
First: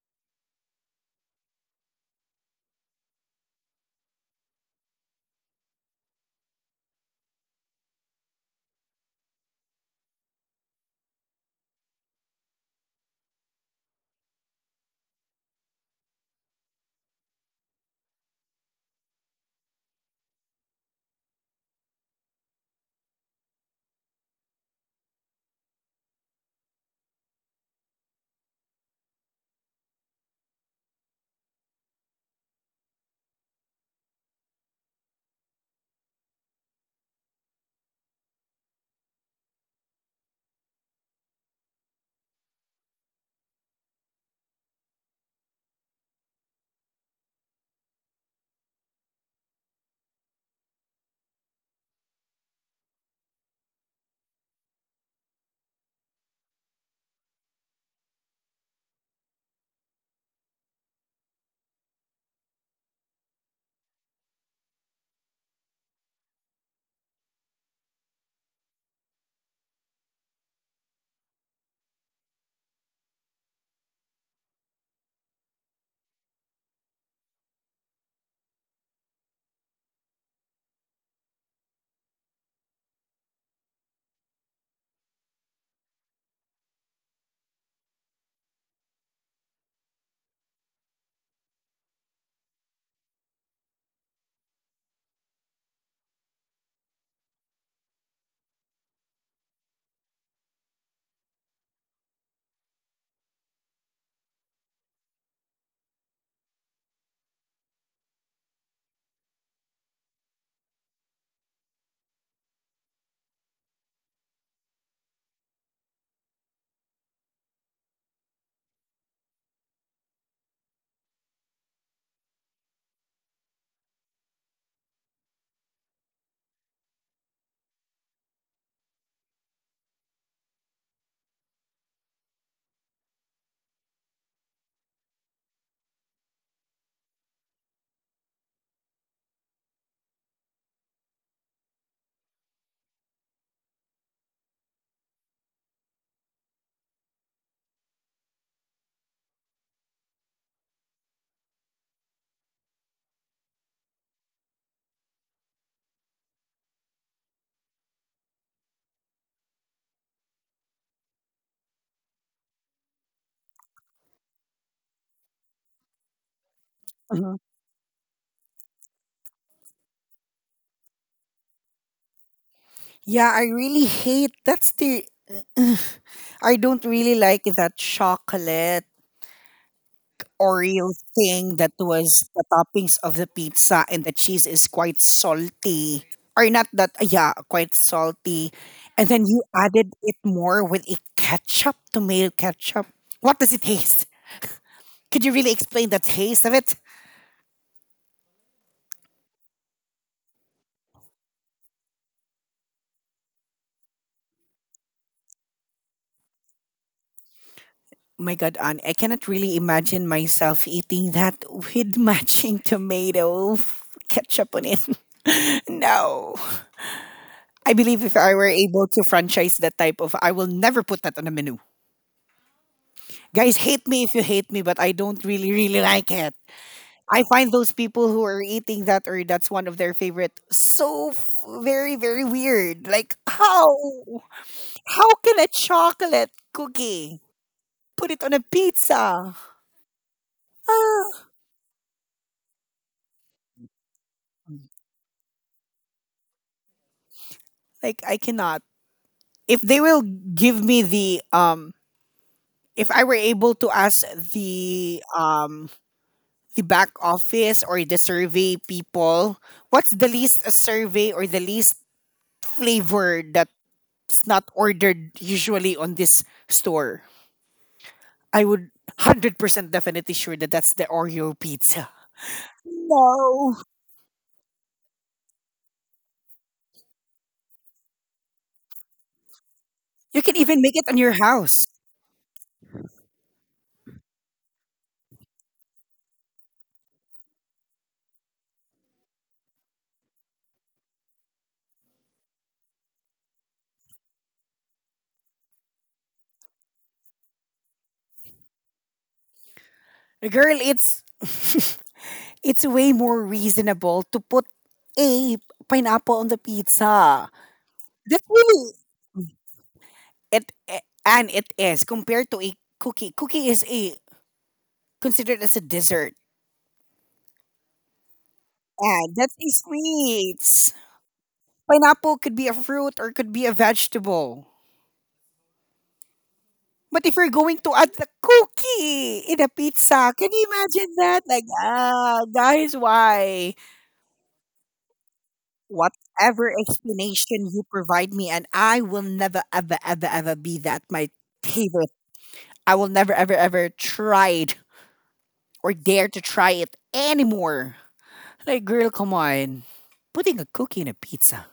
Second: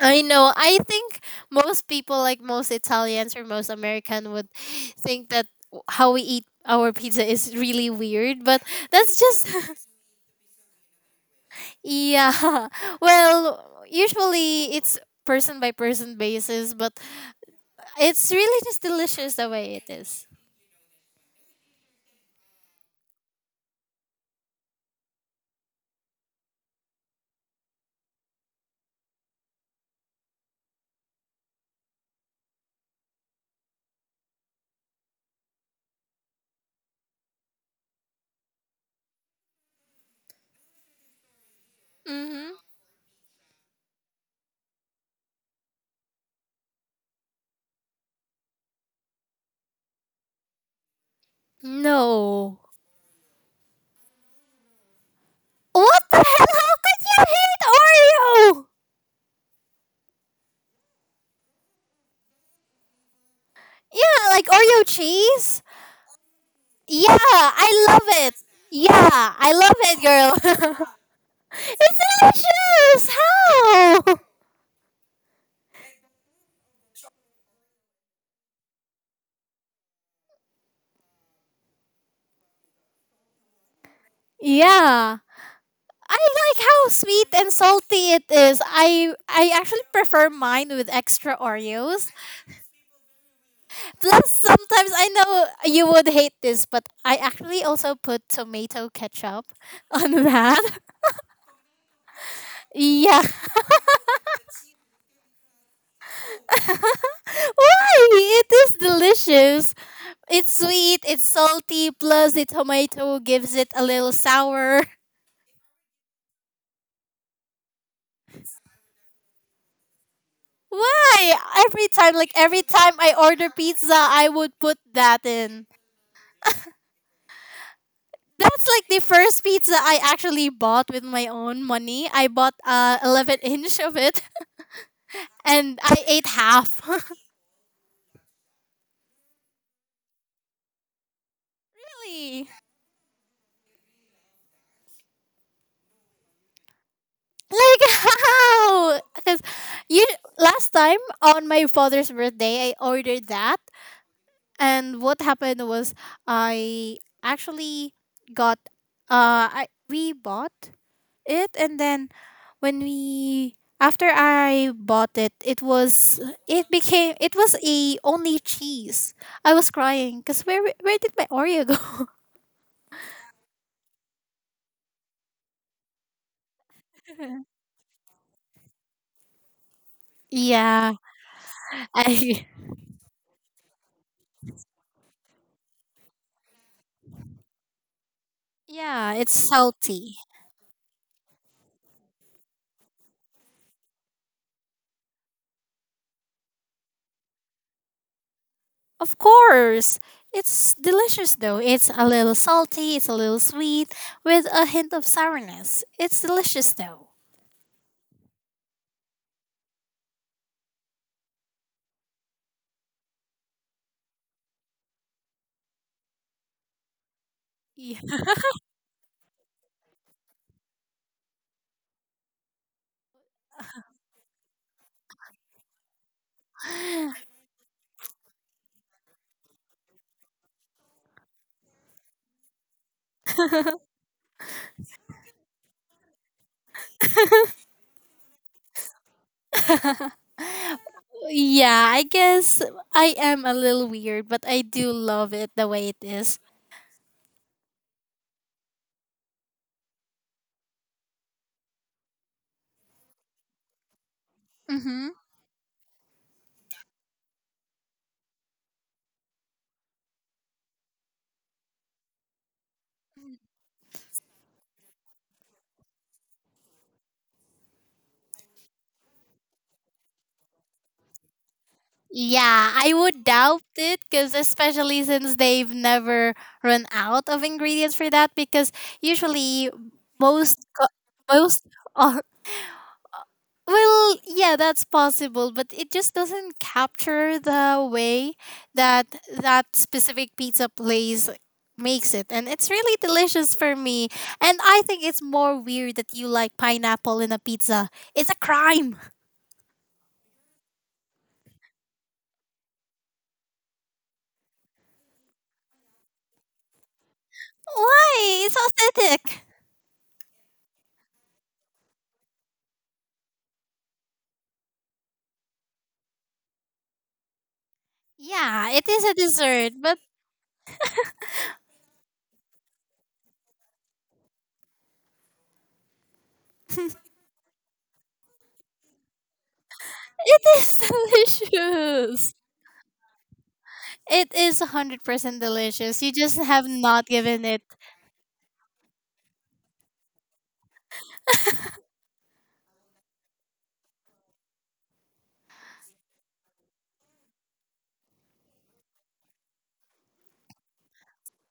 I know. I think most people, like most Italians or most American, would think that how we eat our pizza is really weird, but that's just yeah. Well, usually it's person by person basis, but it's really just delicious the way it. Mm-hmm. No. What the hell? How could you hate Oreo? Yeah, like Oreo cheese. Yeah, I love it. Yeah, I love it, girl. It's delicious! How? Yeah. I like how sweet and salty it is. I actually prefer mine with extra Oreos. Plus sometimes I know you would hate this, but I actually also put tomato ketchup on that. Yeah. Why? It is delicious. It's sweet, it's salty, plus the tomato gives it a little sour. Why? Every time, like every time I order pizza, I would put that in. That's like the first pizza I actually bought with my own money. I bought 11 inch of it and I ate half. Really? Like how? Because you last time on my father's birthday, I ordered that, and what happened was I actually got I we bought it, and then when we after I bought it, it was it became Mhm. it was a only cheese. I was crying because where did my Oreo go? Yeah, I really hate that's the I don't really like that chocolate Oreo Yeah, thing that was the I toppings of the pizza, and the cheese is quite salty. Or not that, yeah, quite salty. And yeah, then it's you added salty. it more with a ketchup, tomato ketchup. What does it taste? Could you really explain the taste of it? Of course, it's delicious though. It's a little salty, it's a little sweet with a hint of sourness. It's delicious though. Oh My God, Anne, I cannot really imagine myself eating that with matching tomato ketchup on it. No. I Yeah. believe if I were able to franchise that type of, I will never put that on a menu. Guys, hate me if you hate me, but I don't really, really like it. I find those people who are eating that or that's one of their favorite so very, very weird. Like, how? How can a chocolate cookie put it on a pizza? "Ah," yeah, I guess I am a little weird, but I do love it the way it is. like I cannot. If they will give me the if I were able to ask the Mm-hmm. um the back office or the survey people, what's the least a survey or the least flavor that's not ordered usually on this store? I would 100% definitely sure that that's the Oreo pizza. Yeah, I would No. doubt it because, especially since they've never run out of ingredients for that, because usually You can most even make it co- on your house. most all Well, yeah, that's possible, but it just doesn't capture the way that that specific pizza place makes it. And it's really delicious for me. And I think it's more weird that you like pineapple in a pizza. It's a crime. Girl, it's it's way more reasonable to put a pineapple on the pizza. That's Why? It's really authentic. it, eh, and it is compared to a cookie. Cookie is a considered as a dessert, Yeah, it is and a that's a dessert, but sweets. Pineapple could be a fruit or could be a vegetable. But if you're going to add the cookie in a pizza, can it you imagine that? is Like, ah, delicious. guys, why? It is 100% delicious. You just Whatever have not given explanation you it. provide me, and I will never, ever, ever, ever be that my table, I will never ever ever try it or dare to try it anymore. Like, girl, come on. Putting a cookie in a pizza.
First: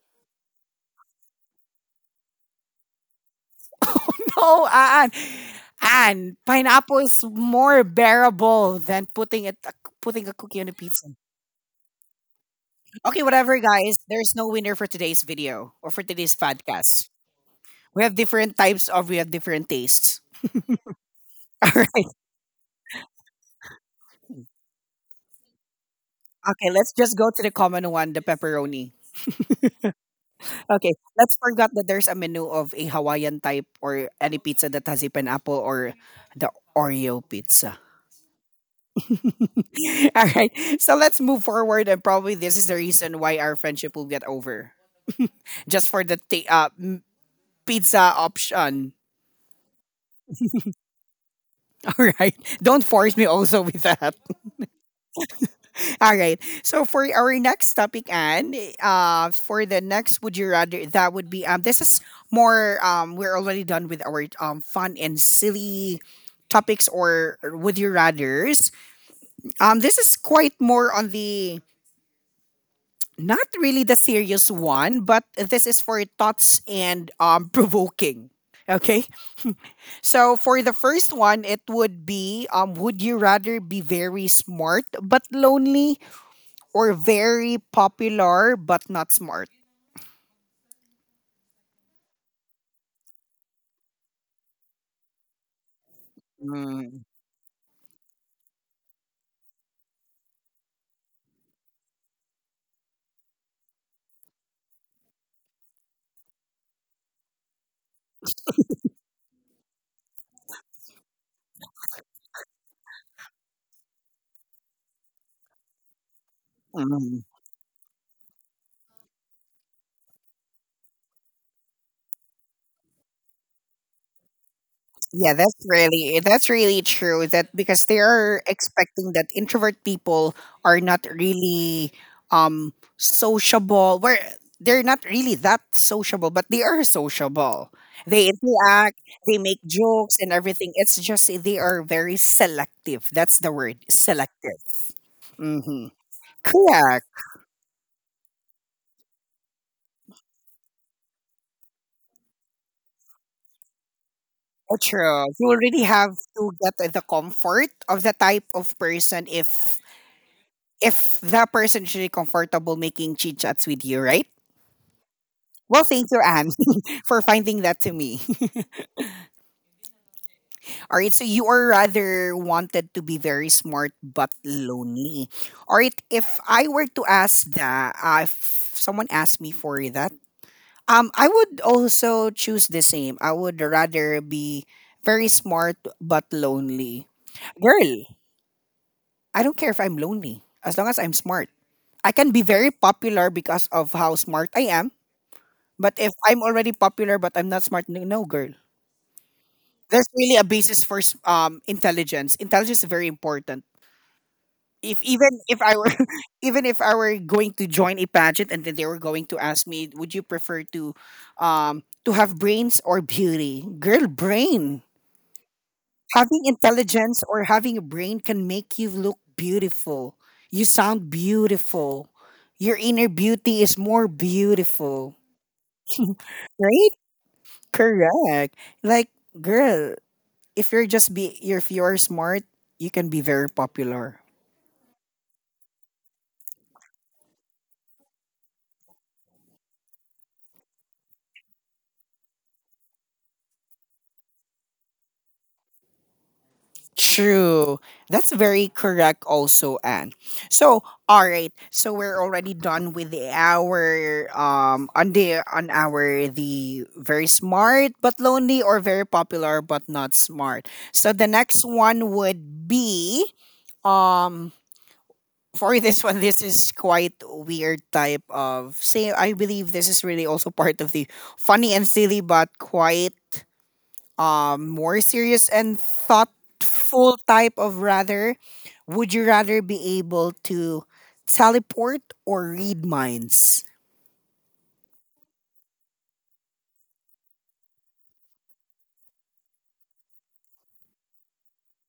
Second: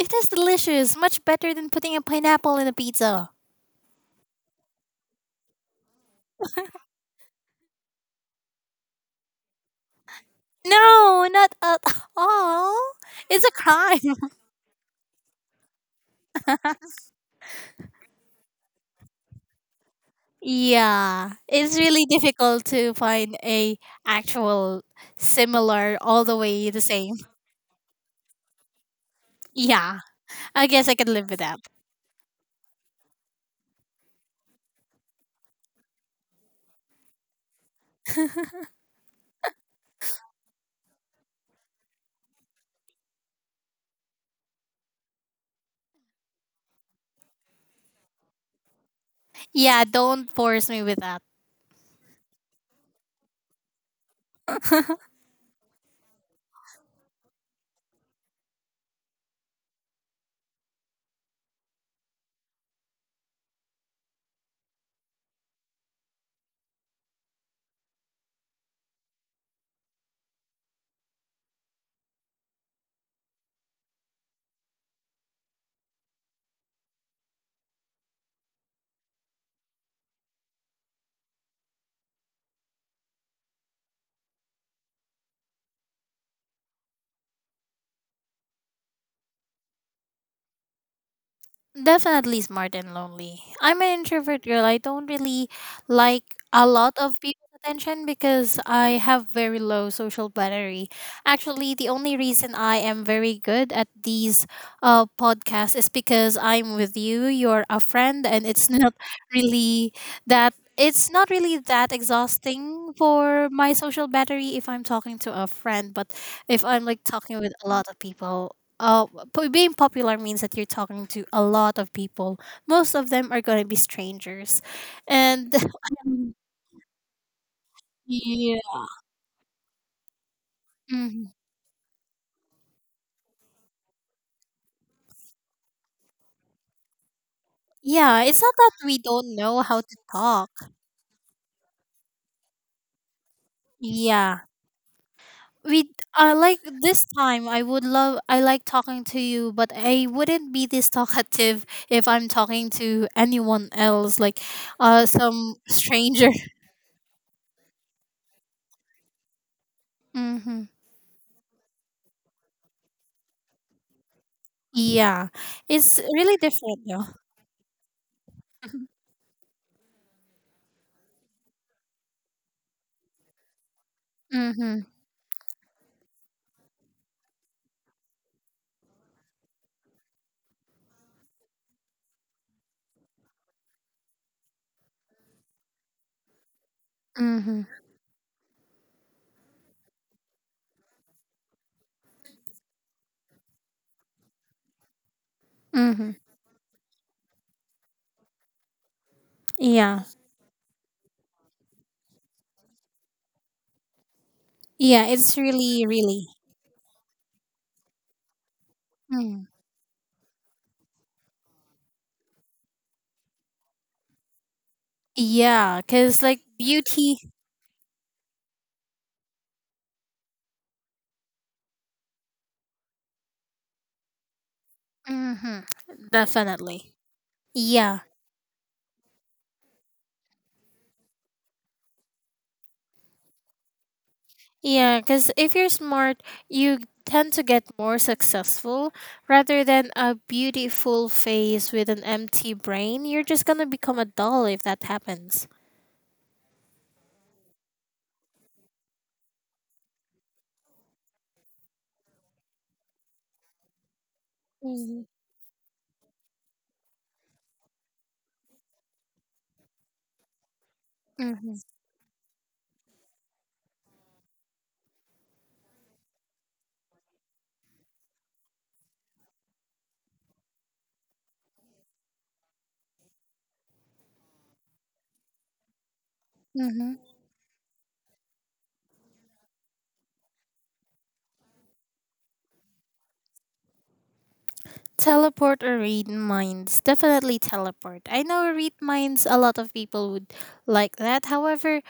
It is delicious, much better than putting a pineapple in a pizza. Oh no, Anne. Anne, pineapple is more bearable than putting it, putting a cookie on a pizza. No, not at all. Okay, It's a whatever, guys. crime. There's no winner for today's video or for today's podcast. We have different types of, we have different tastes. Yeah, it's All really right. difficult to find a actual similar all the way Okay, the let's same. just go to the common one, the pepperoni. Yeah, I guess I Okay, could live let's with that. forget that there's a menu of a Hawaiian type or any pizza that has a pineapple or the Oreo pizza. All right, so let's move forward, and probably this is the reason why our friendship will get over just for the pizza option. Yeah, don't force me with that. All right, don't force me also with that. All right. So for our next topic, and for the next, would you rather? That would be. This is more. We're already done with our fun and silly topics or would you rather's. This is quite more on the not really the serious one, but this is for thoughts and provoking. Okay. So for the first one, it would be. Would you rather be very smart but lonely, or very popular but not smart? Definitely smart and lonely. I'm an introvert girl. I don't really like a lot Mm, of people's attention because I have very low social battery. Actually, the only reason I am very good at these podcasts is because I'm with you, you're a friend, and it's not really that it's not really that exhausting for my social battery if I'm talking to a friend. But if I'm like mm. talking with a lot of people, uh, being popular means that you're talking to a lot of people. Most of them are going to be strangers. Yeah, And um, that's really true. That because they are yeah. expecting that introvert people are not Mhm. really sociable. Where they're not really that sociable, but they are sociable. Yeah, They it's not that we interact, don't they know make how to jokes and talk. everything. It's just they are very selective. That's the word, Yeah. selective. We Mm-hmm. Like this Correct. time I would love I like talking to you, but I wouldn't be this talkative if I'm talking to anyone else, like Oh, true. You some already have stranger. to get the comfort of the type of person if Mhm. if that person is really comfortable making chit chats with you, right? Yeah. Well, It's thank you, really Anne, different though. for finding that to me. All right, so you are rather wanted to be very smart but Mhm. lonely. All right, if I were to ask that, if someone asked me for that, I would also choose the same. I would rather be very smart but lonely Mhm. girl. I don't care if I'm lonely as long as I'm smart. I can be very popular because of how smart I am, but if Mhm. I'm already popular but I'm not smart, no girl. Yeah. There's really a basis for intelligence. Intelligence is very important. If Yeah, it's even if I really, were really. even if I were going to join a pageant and then they were going to Mm. ask me, would you prefer to have brains or beauty? Girl, brain. Yeah, because like Having beauty, intelligence or having a brain can make you look beautiful. You sound beautiful. Your inner beauty is more beautiful. hmm, definitely. Right? Yeah, Correct. Like, girl, if you're smart, you can be very popular. yeah, because if you're smart, you tend to get more successful rather than a beautiful face with an empty brain. You're just gonna become a doll if that happens. True. That's very correct also, Anne. So, all right. So we're already done with the our Mm-hmm. on the on our the very smart but lonely or very popular but not smart. So the next one would be um for this one, this is quite weird type of say. I believe this is really also part of the funny and silly but quite more serious and Mm-hmm. thoughtful type of rather. Would you rather be able to teleport or read minds? Teleport or read minds. Definitely teleport. I know read minds, a lot of people would like that. However,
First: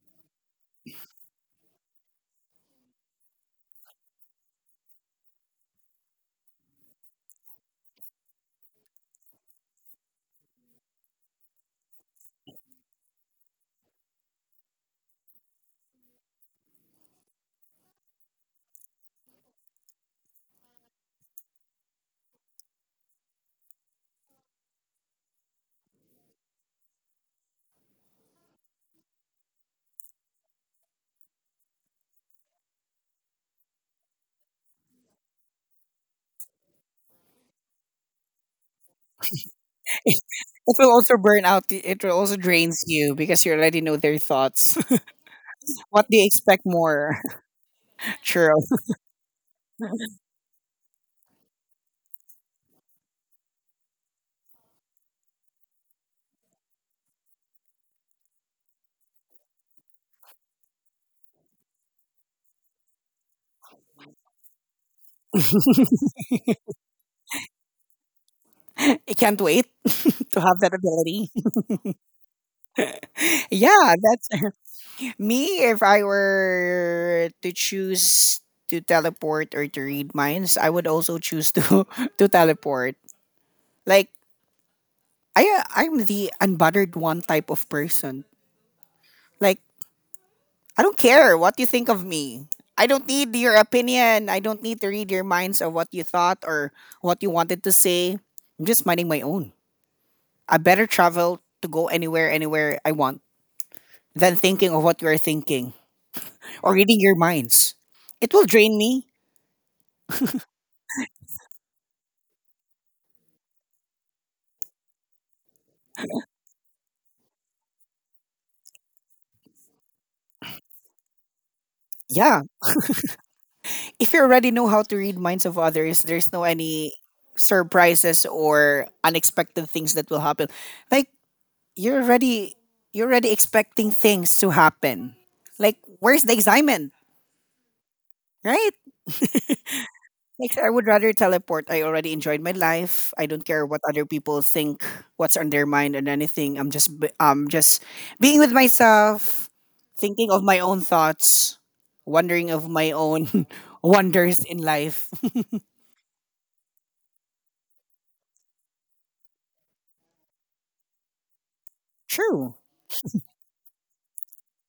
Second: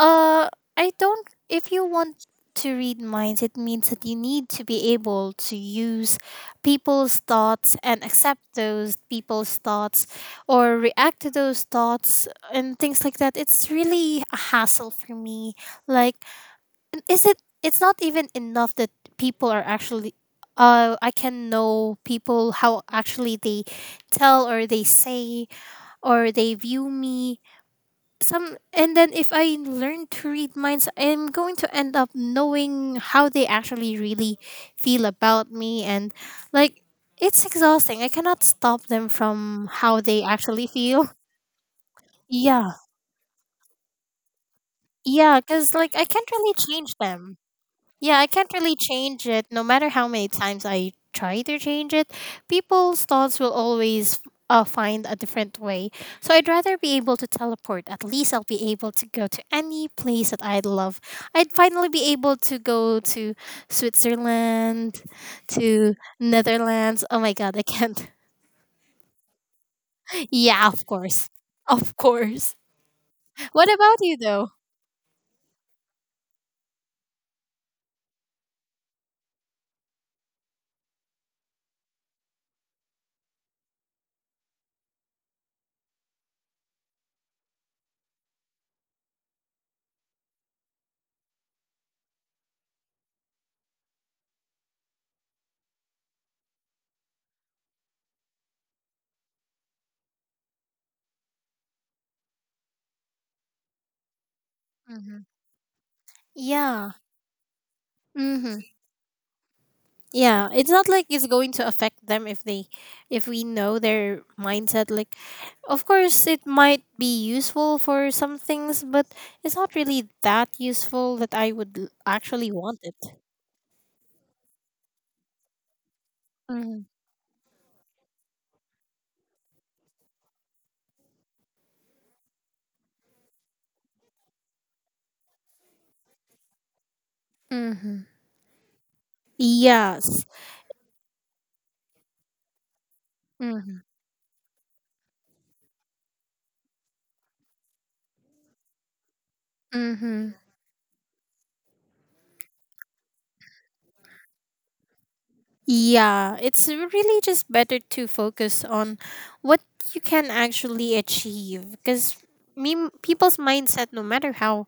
Uh, I don't. If you want to read minds, it means that you need to be able to use people's thoughts and accept those people's thoughts or react to those thoughts and things like that. It's really a hassle for me. Like, and is it? It's not even enough that people are actually. I can know people how actually they tell or they say or they view me some, and then if I learn to read minds, I'm going to end up knowing how they actually really feel about me. And like it's exhausting. I cannot stop them from how It they actually will feel. also burn out, it will also Yeah. drains you because you already know their thoughts. Yeah, cuz like I What do you can't really expect change more? them. Yeah, I can't True. really change it no matter how many times I try to change it. People's thoughts will always find a different way. So I'd rather be able to teleport. At least I'll be able to go to any place that I'd love. I'd finally be able to go to Switzerland, to Netherlands. Oh my god, I can't. I can't wait to have Yeah, that of course. ability. Of course. What Yeah, about you that's though? me. If I were to choose to teleport or to read minds, I would also choose to to teleport. Like, I I'm the unbothered one type of person. Like, I don't care what you think of me. I don't need your opinion. I don't need to read your minds of what you thought or what you wanted to say. I'm just minding my own. I better travel to go anywhere, anywhere I want than thinking of what you are Hmm. thinking or Yeah. reading your minds. It will Mm-hmm. drain me. Yeah, it's not like it's going to affect them if they if we know their mindset. Like, of course it might be useful for some things, but it's not really that useful that I would Yeah. actually want it. If you already know how to read minds of others, there's no Mhm. any surprises or unexpected things that will happen. Like, you're already you're already expecting things to happen. Like, where's the excitement, Mhm. right? Yes. Like, I would rather teleport. I already enjoyed my life. I don't care what Mhm. other people think, what's on their mind, and anything. I'm just just being with myself, thinking Mhm. of my own thoughts, wondering of my own wonders in life. Yeah, it's really just better to focus on what you can actually achieve. Because True. me people's mindset, no matter how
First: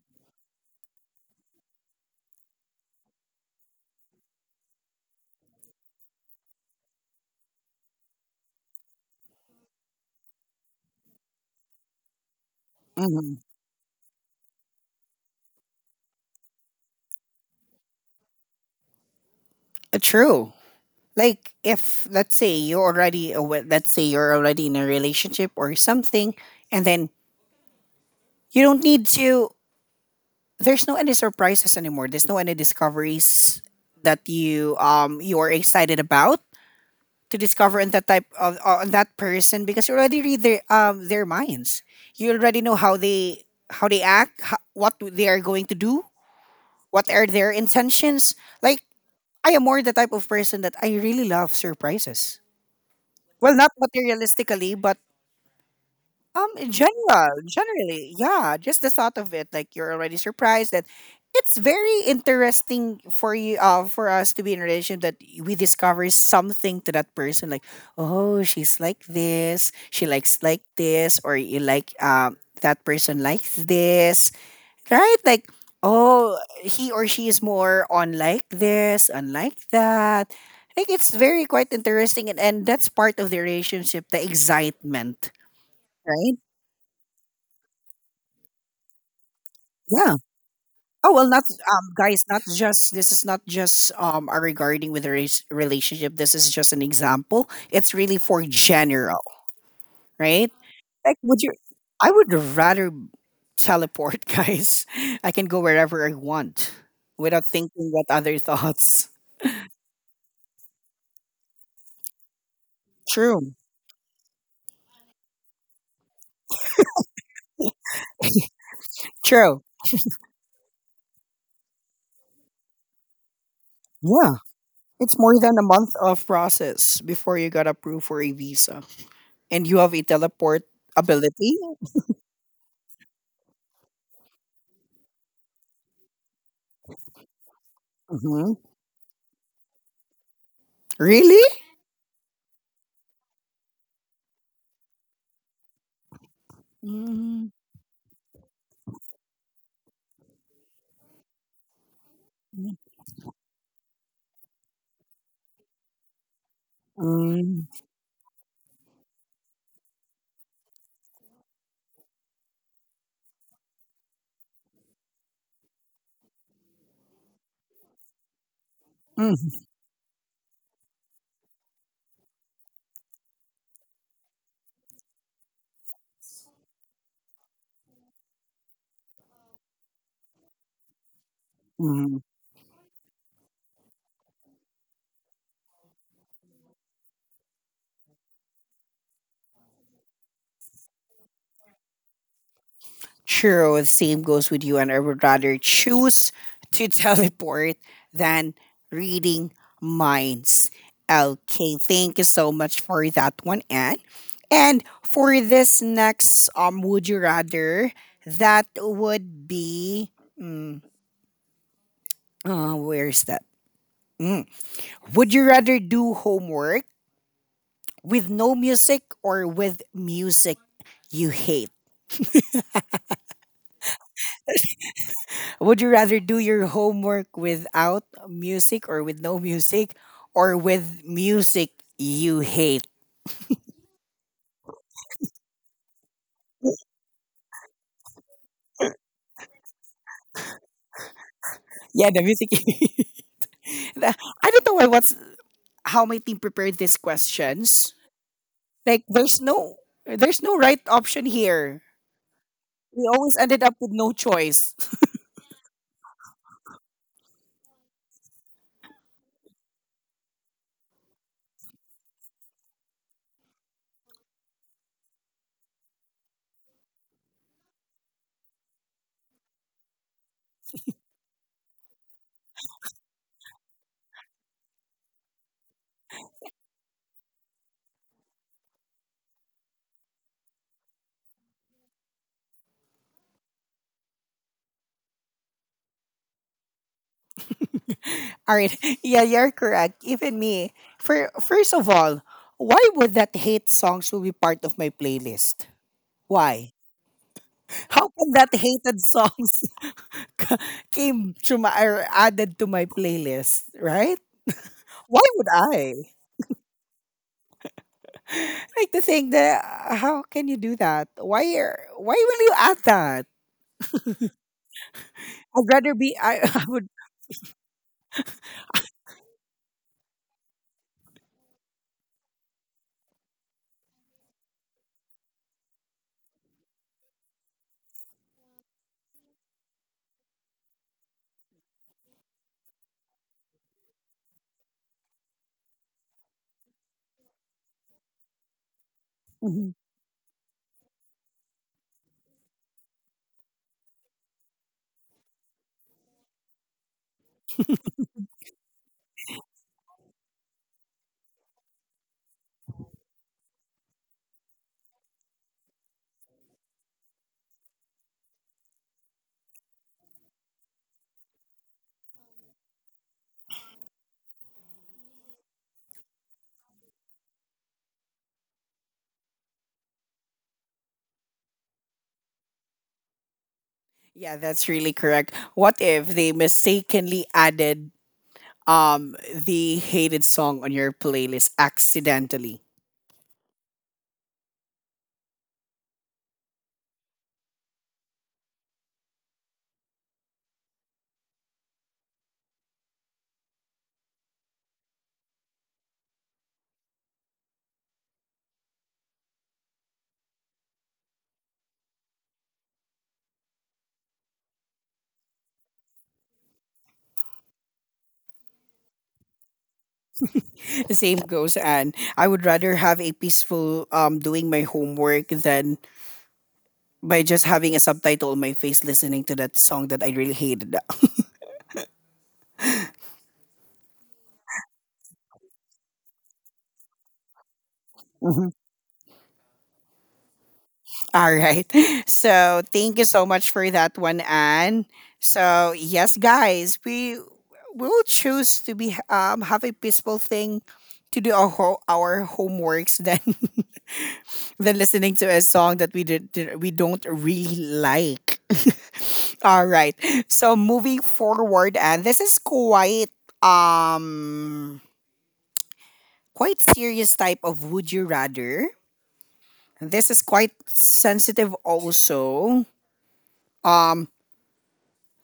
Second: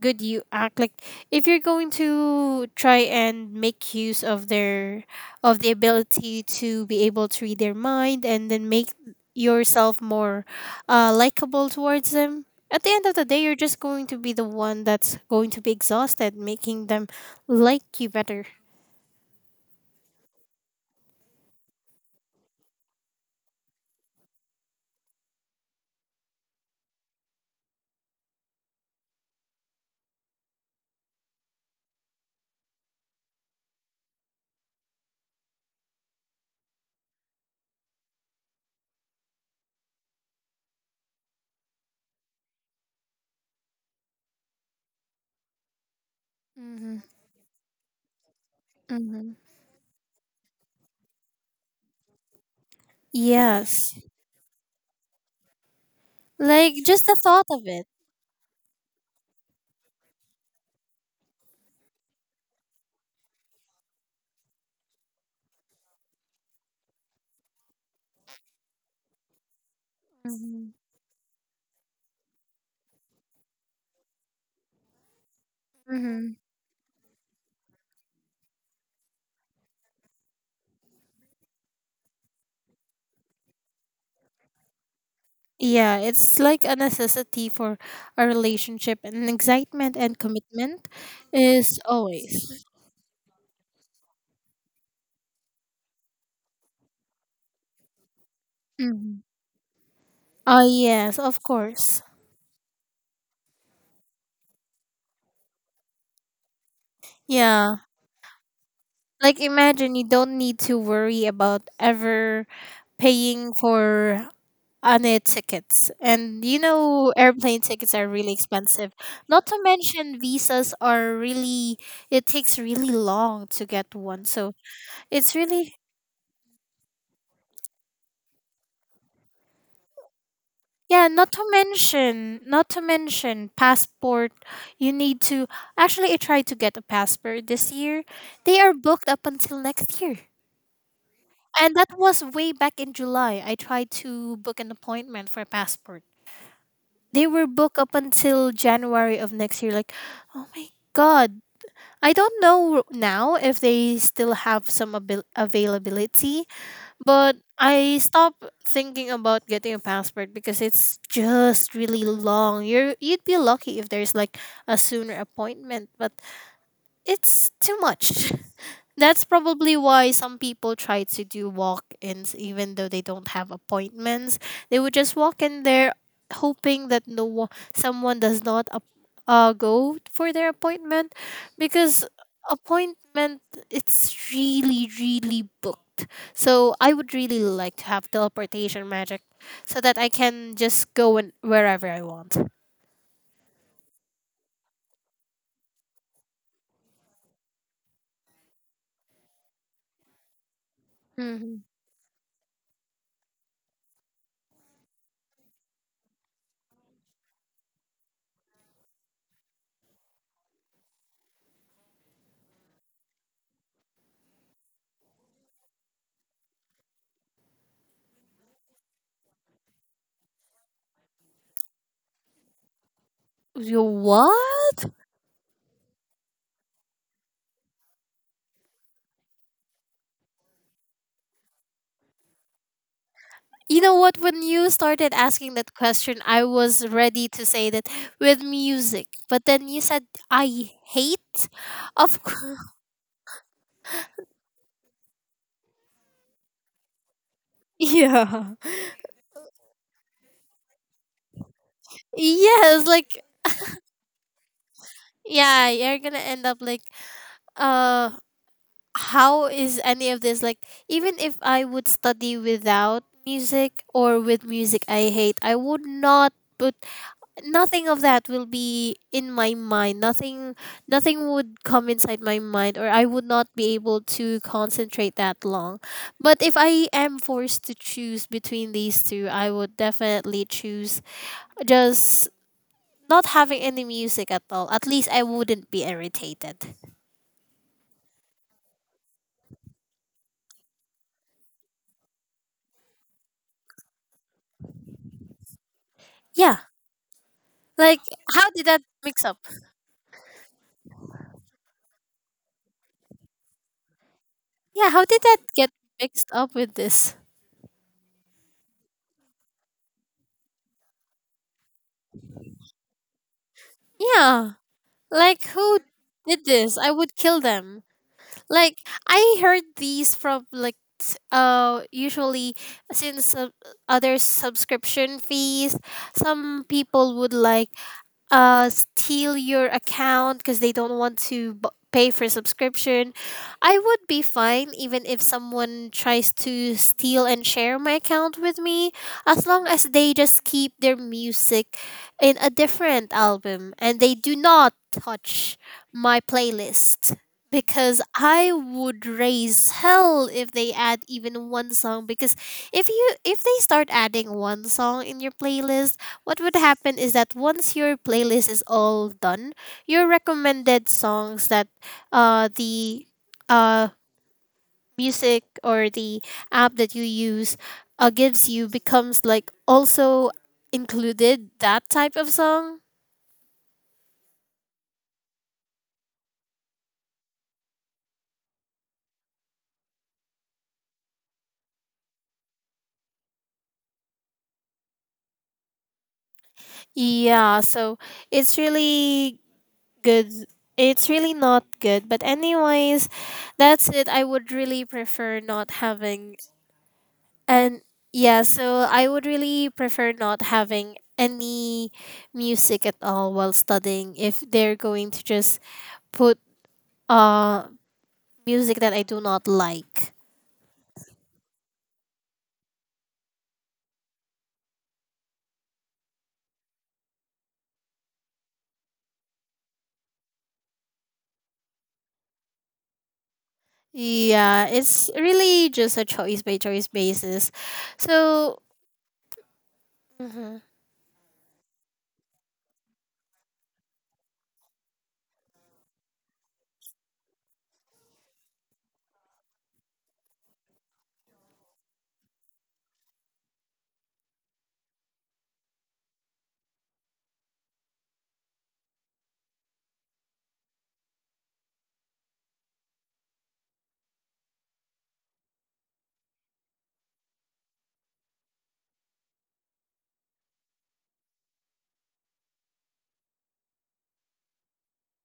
good you act, like if you're going to try and make use of the ability to be able to read their mind and then make yourself more likable towards them, at the end of the Hmm. day you're just going to be the one that's going to be exhausted making them like you better. True. Like, if let's say you're already let's say you're already in a relationship or something, and then you don't need to. There's no any surprises anymore. There's no any discoveries that you you are excited about to discover in that type of on that person because you already read their minds. You already know how they act, what they are going to do, Mm-hmm. what are their intentions. Like, Mm-hmm. I am more the type of person that I really love surprises. Well, not Yes, materialistically, but in like just the general, thought of it. generally, yeah. Just the thought of it, like you're already surprised that it's very interesting for you, for us to be in a relation that we discover something to that person, like, oh, she's like this, she likes like Mm-hmm. this, or you like that person likes this, right? Like, oh, he or she is more on like this, unlike that. Like, it's very quite interesting, and that's part of the relationship, the excitement, Yeah, right? it's like a necessity for a relationship, and excitement Yeah. and commitment Oh well, not is guys. Not always. just this is not just a regarding with a relationship. This is just an example. It's really for Mhm. general, right? Oh, Like, yes, would of you? course. I would rather teleport, guys. I can go wherever I want without Yeah. thinking what other thoughts. Like, imagine you don't need to worry about ever paying True. for any tickets. And you know, airplane tickets are really expensive. Not to True. mention, visas are really, it takes really long to get one. Yeah. So It's it's more than a really month of process before you got approved for a visa. And you have a teleport Yeah, not to ability? mention, not to mention passport. You need to actually I tried to get a passport this year. Hmm. They are booked up until next year. Really? And that was way back in July. I tried to book an appointment for a passport. They were booked up until January of next year. Like, oh my god. I don't know Mm-hmm. now if they still have some availability, but I stopped thinking about getting a passport because it's just really long. You'd be lucky if there's like a sooner appointment, but it's too much. That's probably why some people try to do walk ins even though they don't have appointments. They would just walk in there hoping that someone does not go for their appointment. Because Mhm. appointment it's really really booked. So I would really like to have teleportation magic so that I can just go in wherever I want. True. The same goes with you. And I would rather choose to teleport than reading minds. Hmm. Okay. Thank you so much for that one, Anne. And for this next, would you rather? That would be. Mm, where's that? Mm. Would you rather do homework with no music or with music you hate? You what? Would you rather do your homework without music or with no music or with music you hate? You know what? When you started asking that question, I was ready to say that with music, but then you said I hate. Yeah, Of the music. course, The- I don't know why what's how my team prepared these questions. yeah. Like, there's no right option here. Yes. We Like, always ended up with no choice. yeah, you're gonna end up like, uh, how is any of this like? Even if I would study without music or with music, I hate. I would not put. Nothing of that will be in my mind, nothing, nothing would come inside my mind, or I would not be able to concentrate that long. But if I am forced to choose between these two, I would definitely choose just not having any music at all. At least I wouldn't be irritated. All right. Yeah, you're correct. Even me. For first of all, why would that hate song should be part of my playlist? Yeah, Why? like How can how that did that hated mix song up, came to my or added to my playlist, right? yeah, how did Why that would get I? mixed up with this, Like to think that how can you do that? Why are why will you add that? yeah, like I'd who rather be I, did I this, would. I would kill them. Like I heard these from like usually, since other subscription fees, some people would like steal your account because they don't want to pay for subscription. I would be fine even if someone tries to steal and share my account with me, as long Mhm. as they just keep their music in a different album and they do not touch my playlist. Because I would raise hell if they add even one song, because if you if they start adding one song in your playlist, what would happen is that once your playlist is all done, your recommended songs that the uh, music or the app that you use gives you becomes like also included that type of song. Yeah, that's really correct. What if they mistakenly added the hated song on your playlist accidentally? Yeah, so it's really good. It's really not good. But anyways, that's it. I would really prefer not having And yeah, so I would really prefer not having any music at all while studying if they're going to just put uh music that I do not like. The same goes, Anne. I would rather have a peaceful doing my homework than by just having a subtitle on my face listening to that song that I really hated. Yeah, it's really just a choice by choice basis. So, mhm. All right. So thank you so much for that one, Anne. So yes, guys, we will choose to be have a peaceful thing to do our homeworks than than listening to a song that we did, we don't really like. All right. So moving forward, and this is quite um quite serious type of would you rather. And this is quite sensitive also. Um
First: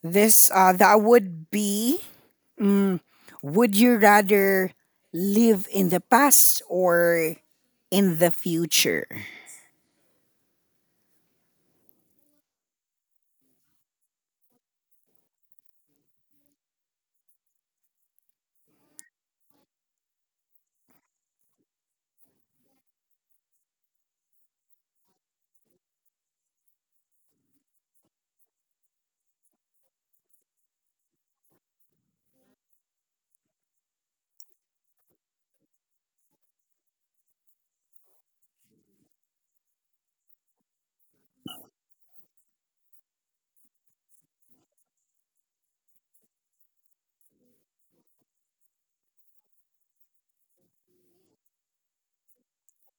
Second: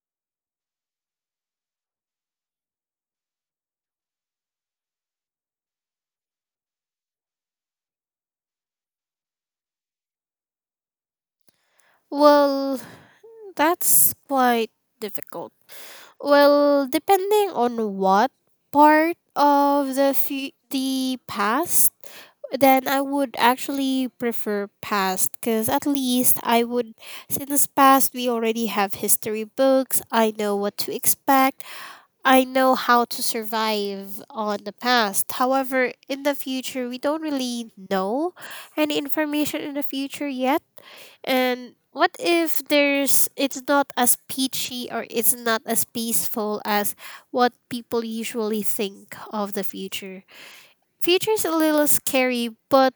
This that would be mm, would you rather live in the past or in the future? Well, that's quite difficult. Well, depending on what part of the past, then I would actually prefer past, because at least I would, since past we already have history books, I know what to expect, I know how to survive on the past. However, in the future, we don't really know any information in the future yet. And what if there's it's not as peachy or it's not as peaceful as what people usually think of the future? Future is a little scary, but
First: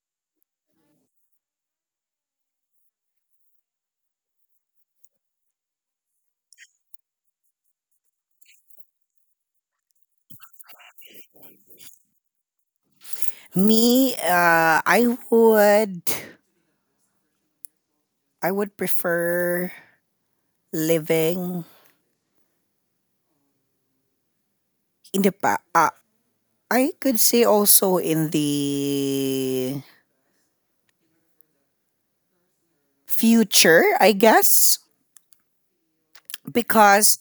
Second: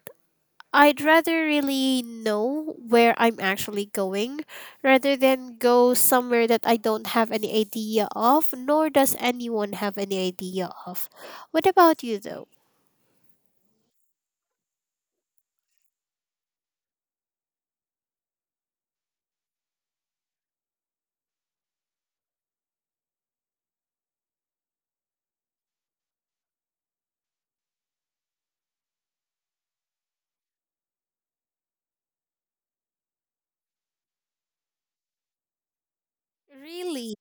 I'd rather really know where I'm actually going rather than go somewhere that I don't have any idea of, nor does anyone have any idea of. What about you, though? Me, I would prefer living in the past. I could say also in the future, I guess, Really? because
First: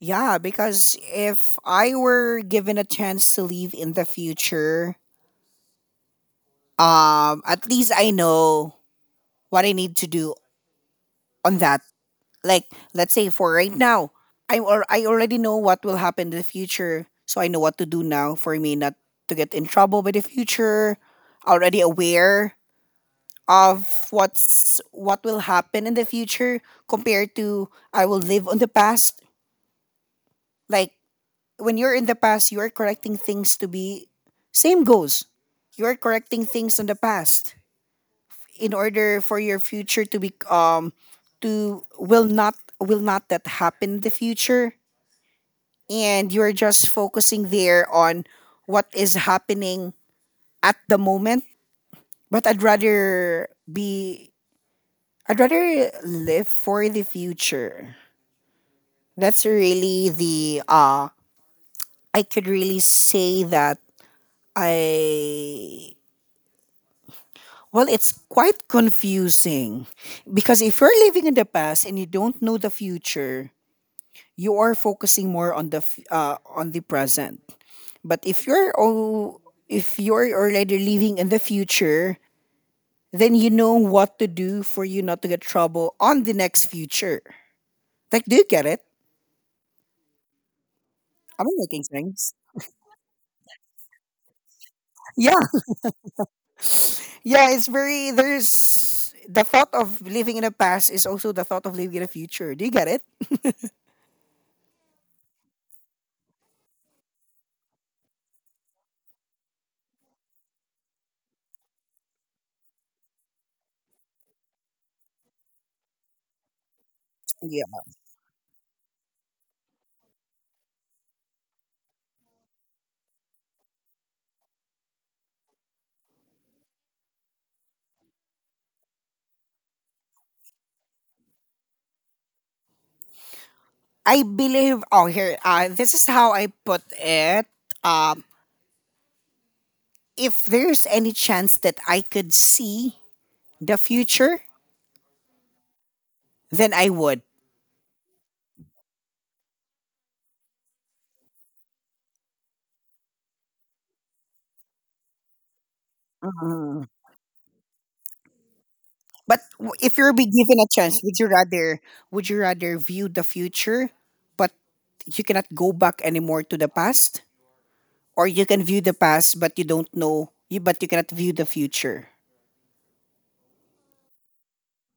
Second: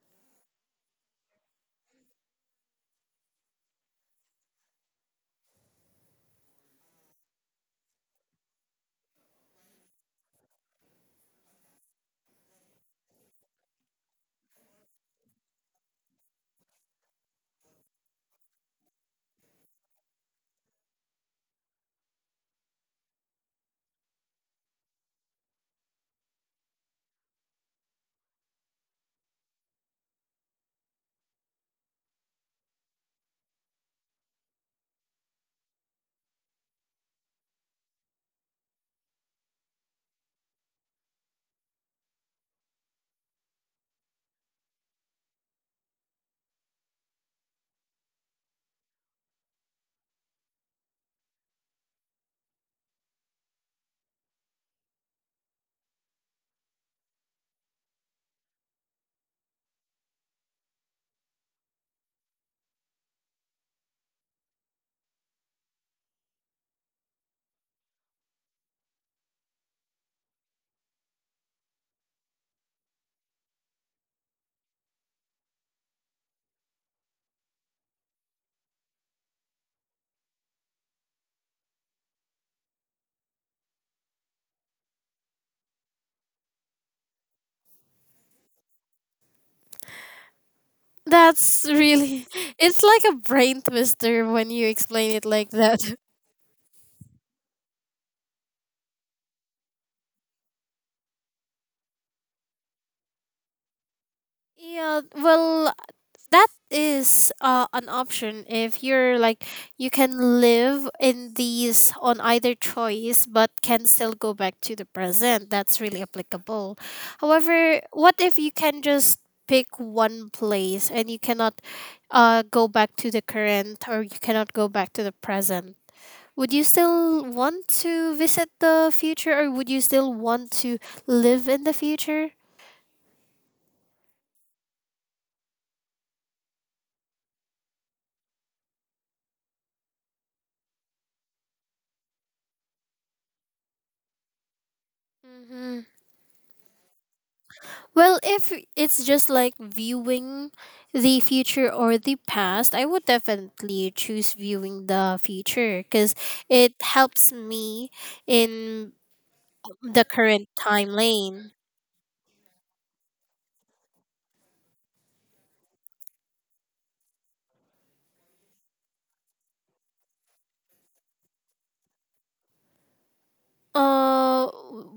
yeah, because if I were given a chance to live in the future, at least I know what I need to do on that. Like, let's say for right now, I already know what will happen in the future, so I know what to do now for me not to get in trouble by the future. Already aware of what's what will happen in the future compared to I will live on the past. Like, when you're in the past, you are correcting things to be same goes. You are correcting things on the past in order for your future to be to will not that happen in the future, and you're just focusing there on what is happening at the moment. But I'd rather be I'd rather live for the future. That's really the I could really say that I well, it's quite confusing because if you're living in the past and you don't know the future, you are focusing more on the on the present. But if you're oh, if you're already living in the future, then you know what to do for you not to get trouble on the next future. Like, do you get it? I'm That's making really. sense. It's like a brain twister when you explain it Yeah, like that. yeah. It's very there's the thought of living in the past is also the thought of living in the future. Do you get it? Yeah, well, that is an option if you're like you can live in these on either choice but can still go back to the present. That's really applicable. Yeah. However, what if you can just pick one place and you cannot go back to the current, or you cannot go back to the present? Would you still want to visit the future or would you still want to live in the future? I believe. Oh, here. This is how I put it. Um, if there's any chance that I could see the future, Mhm. then I would. Well, if it's just like viewing the future or the past, I would definitely choose viewing the future because it Mm. helps me in But if the you're be current given a time chance, lane. Would you rather view the future, but you cannot go back anymore to the past, or you can view the past but you don't know you but you cannot view the future? Uh,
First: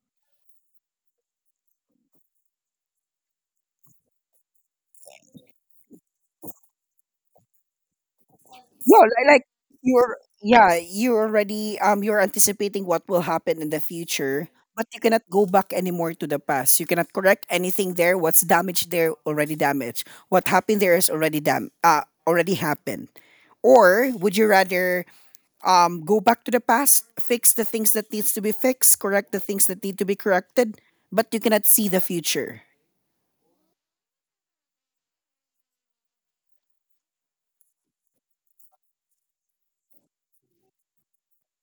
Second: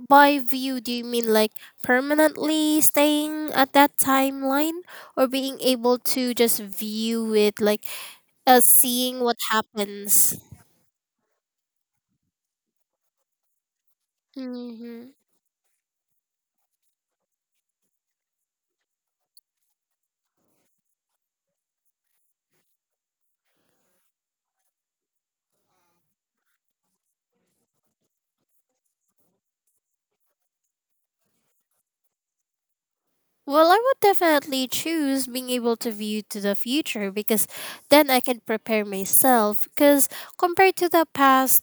by view, do you mean like permanently staying at that timeline or being able to just view it like No, seeing what like you're happens? yeah, you are already you're anticipating what will happen in the future, but you Mm-hmm. cannot go back anymore to the past. You cannot correct anything there. What's damaged there already damaged. What happened there is already dam already happened. Or would you rather go back to the past, fix the things that needs to be fixed, correct the things that need to be corrected, but you cannot see the future? Well, I would definitely choose being able to view to the future because then I can prepare myself. Because compared to the past,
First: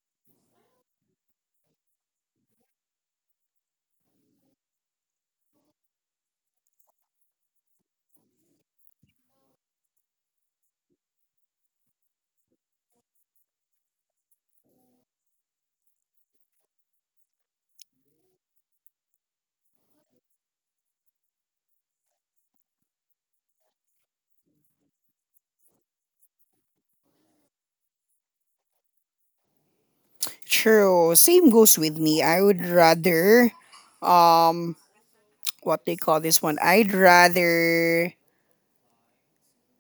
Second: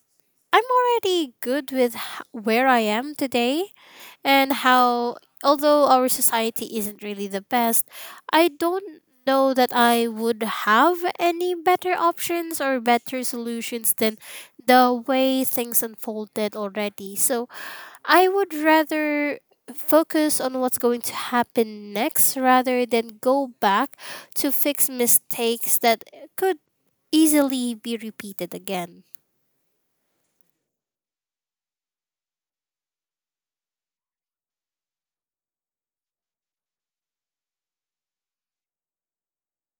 I'm already good with where I am today and how, although our society isn't really the best, I don't know that I would have any better options or better solutions than the way things unfolded already. So I would rather focus on what's going to happen next rather than go back to fix mistakes that could easily be repeated again. True. Same goes with me. I would rather what they call this one. I'd rather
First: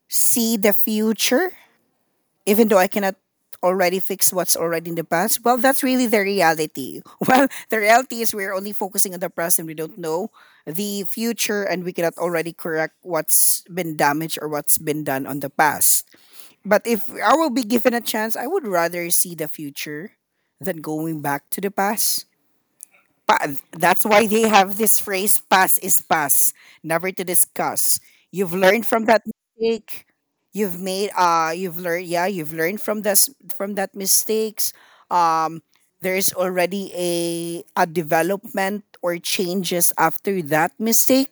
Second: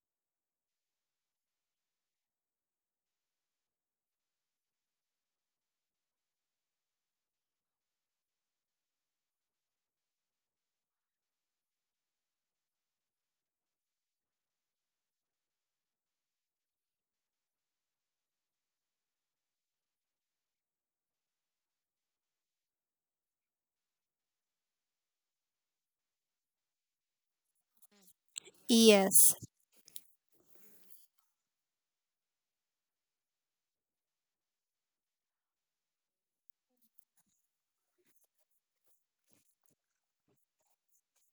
see the future, even though I cannot already fix what's already in the past. Well, that's really the reality. Well, the reality is we're only focusing on the present. We don't know the future, and we cannot already correct what's been damaged or what's been done on the past. But if I will be given a chance, I would rather see the future than going back to the past. That's why they have this phrase, pass is pass, never to discuss. You've learned from that Yes. mistake. You've made you've learned, yeah, you've learned from this from that mistakes. Um there's already a development or changes after that mistake.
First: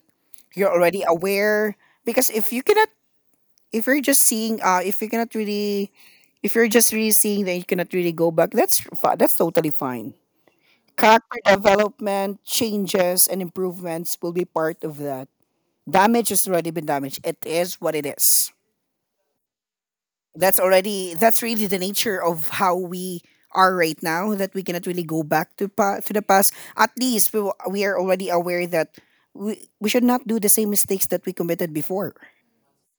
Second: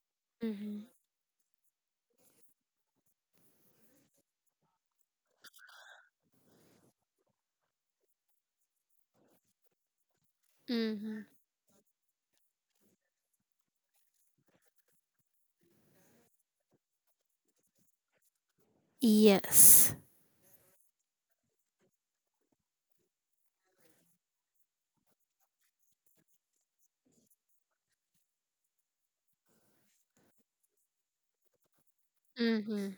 You're Mm-hmm. already aware, because if you're just seeing if you cannot really, if you're just really seeing that you cannot really go back, that's totally fine. Mm-hmm. Character development, changes, and improvements will be part of that. Damage has already been damaged. It is what it is. Yes. That's really the nature of how we are right now. That we cannot really go back to to the past. At least we are already aware that we should not do the same mistakes that we committed before, Mm-hmm.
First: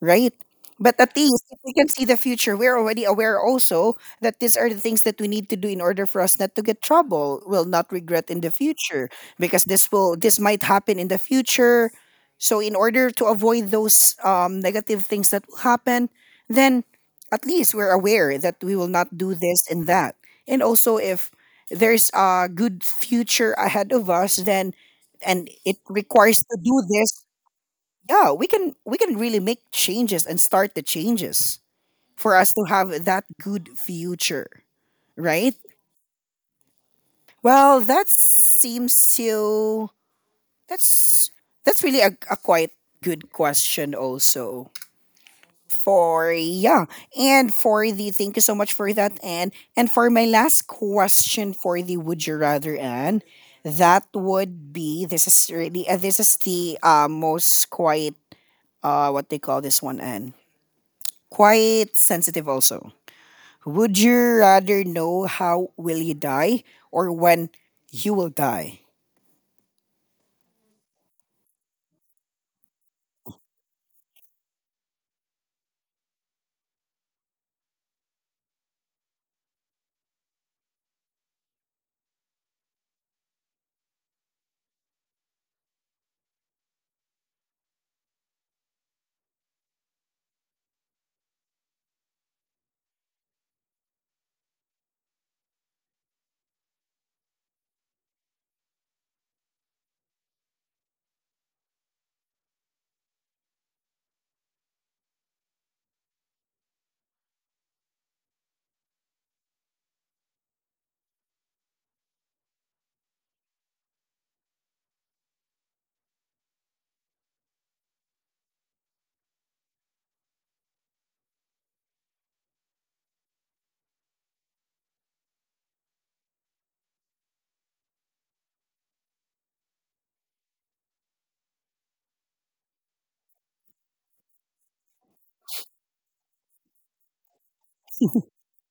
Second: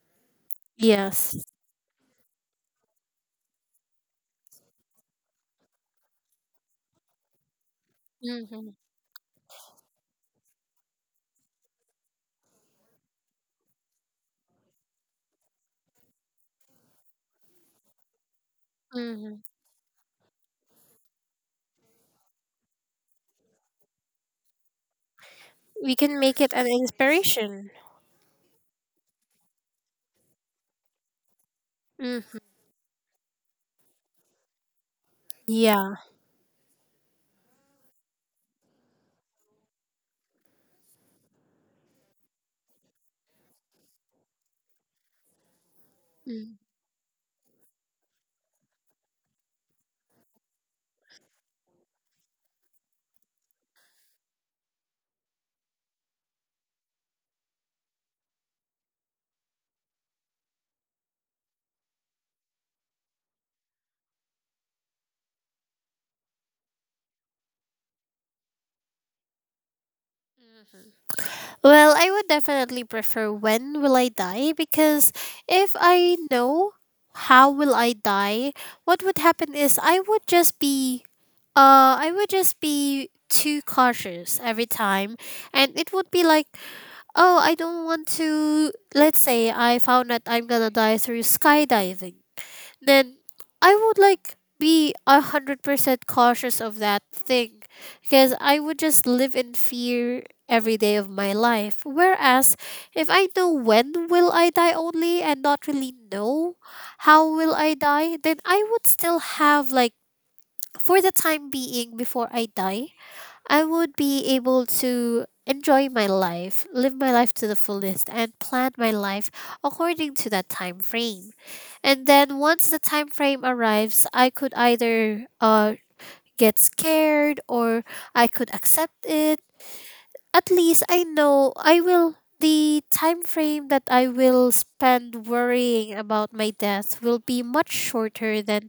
right? But at Yes. least if we can see the future, we're already aware also that these are the things that we need to do in order for us not to get trouble, will not regret in the Mm-hmm. future, because this might happen in the future. So in order to avoid those negative things that will happen, then at least we're aware that we will not do Mm-hmm. this and that. And also, if there's a good future ahead of us, then, and it We can requires make it to an do this, inspiration. yeah, we can really make changes and start the changes for Mm. us to have that good future, right? Yeah. Well, that seems so. that's that's really a quite good question also, for, yeah. And for the thank you so much for that. And for my last question for the would you rather, and that would be, this is really, this is the most quite what they call this one, and quite sensitive also. Would you rather know how will you die, or when you will die? Well, I would definitely prefer when will I die because if I know how will I die, what would happen is I would just be too cautious every time and it would be like, oh, I don't want to, let's say I found that I'm going to die through skydiving, then I would like be 100% cautious of that thing because I would just live in fear every day of my life. Whereas if I know when will I die only and not really know how will I die, then I would still have like, for the time being before I die, I would be able to enjoy my life, live my life to the fullest, and plan my life according to that time frame. And then once the time frame arrives, I could either get scared or I could accept it. At least I know I will, the time frame that I will spend worrying about my death will be much shorter than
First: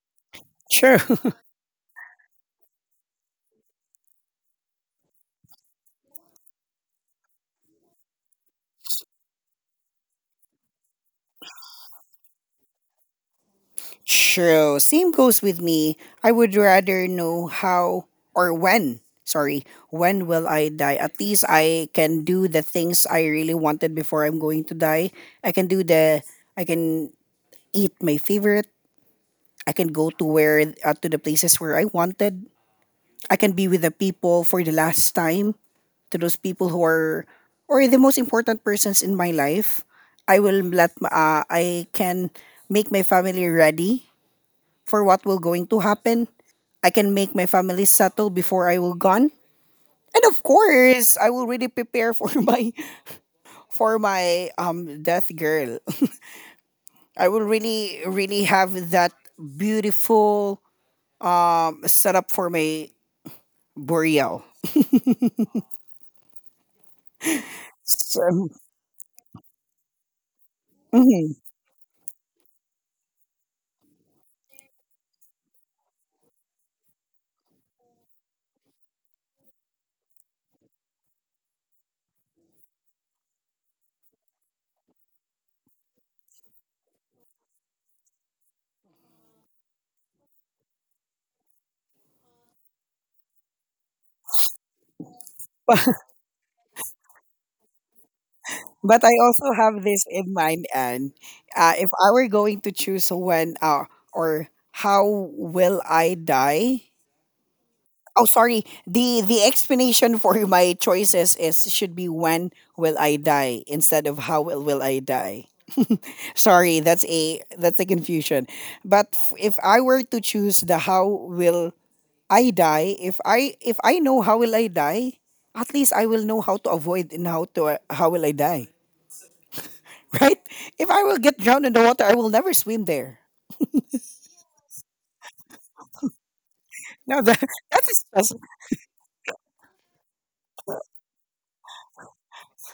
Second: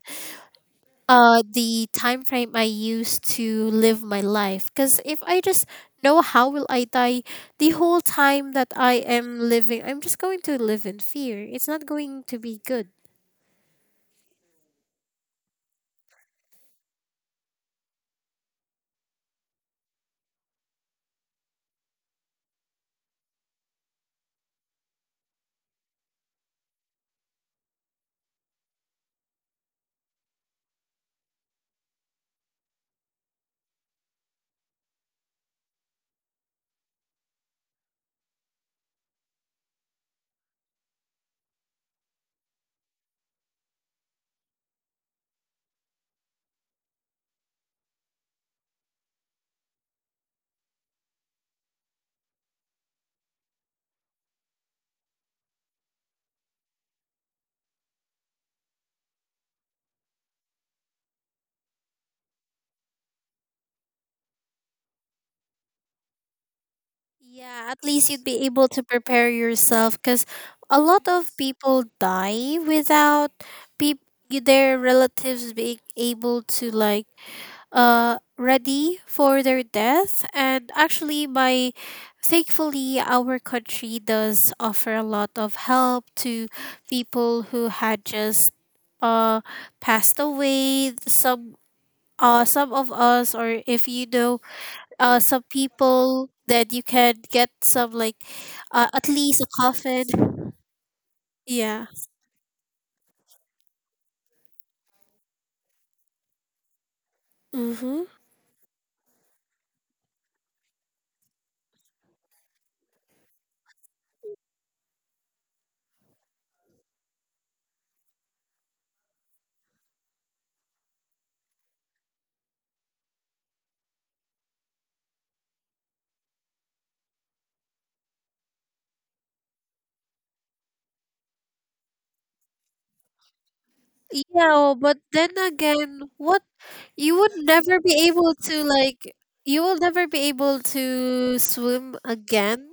True. The time frame I use to live my life, because if I just know how will I die, the whole time that I am living I'm just going to live in fear, it's not going to be good. True. Same goes with me. I would rather know how or when. Sorry, when will I die? At least I can do the things I really wanted before I'm going to die. I can do the I can eat my favorite. I can go to where to the places where I wanted. I can be with the people for the last time, to those people who are or the most important persons in my life. I will I can make my family ready for what will going to happen. I can make my family settle before I will gone. And of course, I will really prepare for my, for my death girl. I will really really have that beautiful setup for my burial. Yeah, at least you'd be So, able to prepare yourself because a lot of mhm. people die without peop- their relatives being able to like ready for their death. And actually my, thankfully our country does offer a lot of help to people who had just uh passed away. Some, some of us, or if you know some people that you can get some like, But at I least a also have coffin. this in mind. And Yeah. if I were going to choose when, or how will I die? Mm-hmm. Oh, sorry. The explanation for my choices is should be when will I die instead of how will I die. sorry, that's a, that's a confusion. But if I were to choose the how will I die, if I know how will I die, at least I will know how to avoid and how to, how will I die. right? If I will get drowned in the water, I will never swim there. Yeah, but then again, what, you No, would that, never that be is able just, to like, you will never be able to swim again.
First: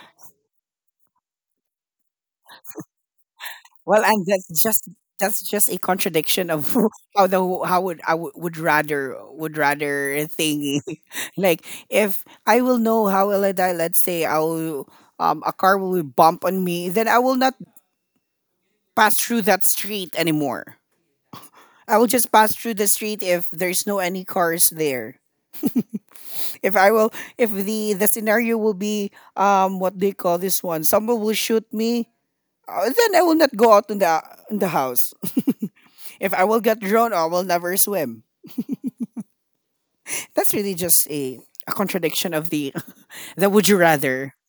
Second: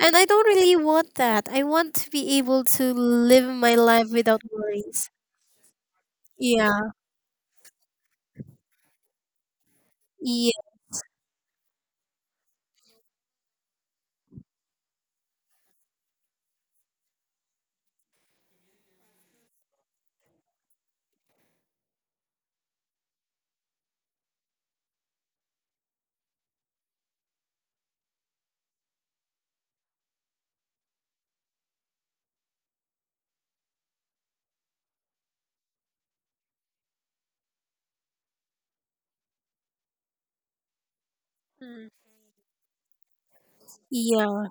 And I don't really want that. I want to be able to live my well, life and without that's just, worries. that's just a contradiction of Yeah. how the how would I would rather, would rather Yeah. thing. like if I will know how will I die. Let's say I will, a car will bump on me, then I will not pass through that street anymore. I will just pass through the street if there's no any cars there. If I will, if the scenario will be, what do you call this one? Someone will shoot me. Then I will not go out in the, in the house. If I will get drowned, I will never swim. That's really just a Mm. contradiction of the, the would you rather. Yeah.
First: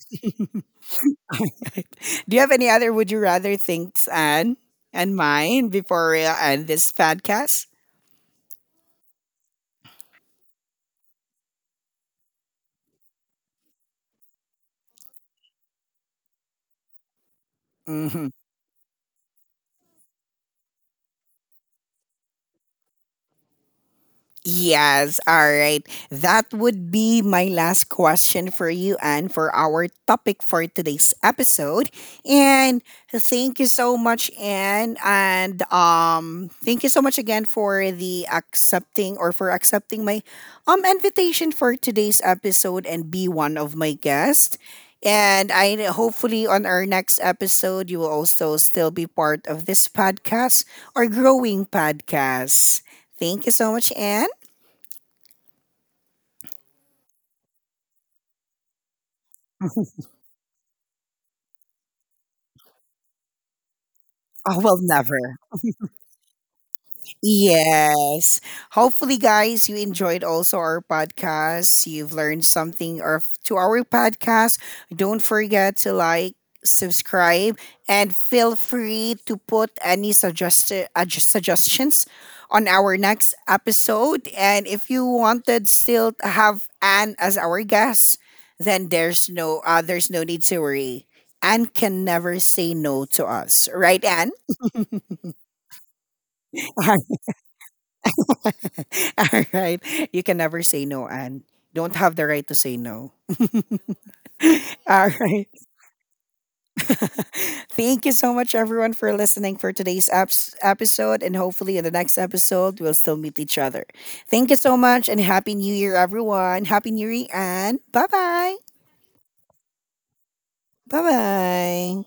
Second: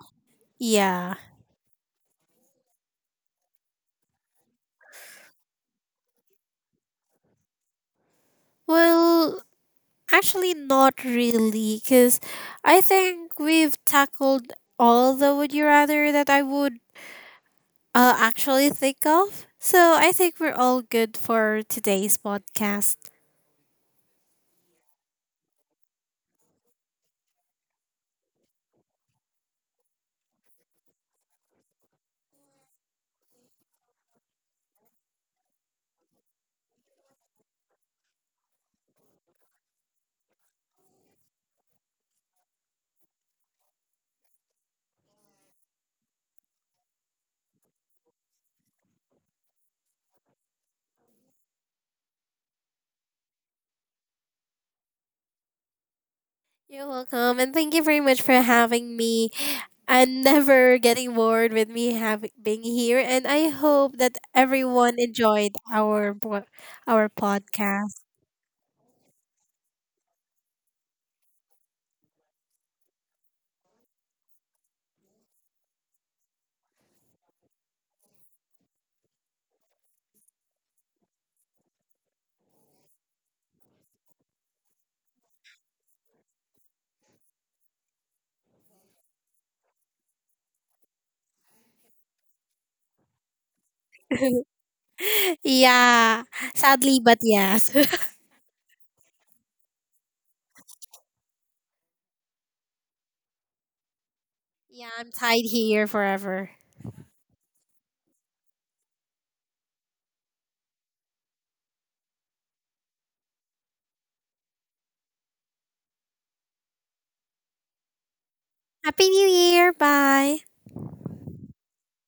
Yeah. Do you have any other would you rather things, Anne, and mine before we end this podcast? Well, actually not really, cuz I think we've tackled all the would you rather that I would, Mm-hmm. actually think of. So I think we're all good for today's podcast. Yes, all right. That would be my last question for you and for our topic for today's episode. And thank you so much, Anne. And thank you so much again for the accepting, or for accepting my invitation for today's episode and be one of my guests. And I hopefully on our next episode you will also still be part of this podcast or growing podcast. Thank you so much, Anne. You're welcome, and thank you very much for having me. I'm never getting bored with me having being here, and I hope that Oh, well, everyone never. enjoyed our our podcast. Yes. Hopefully, guys, you enjoyed also our podcast. You've learned something or to our podcast. Don't forget to like, subscribe, and feel free to put any suggested suggestions on our next episode. And if you wanted still to have Anne as our guest, then there's no, there's no need to worry. Anne can never say no to us, right, Anne? Yeah, sadly, but yes. All right. You can never say no, Anne. Don't have the right to say no. Yeah, All I'm tied right. here forever. Thank you so much, everyone, for listening for today's episode. And hopefully, in the next episode, we'll still meet each other. Thank you so much, and Happy New Year, everyone. Happy New Year, Anne. Bye bye. Happy New Year! Bye. Bye bye.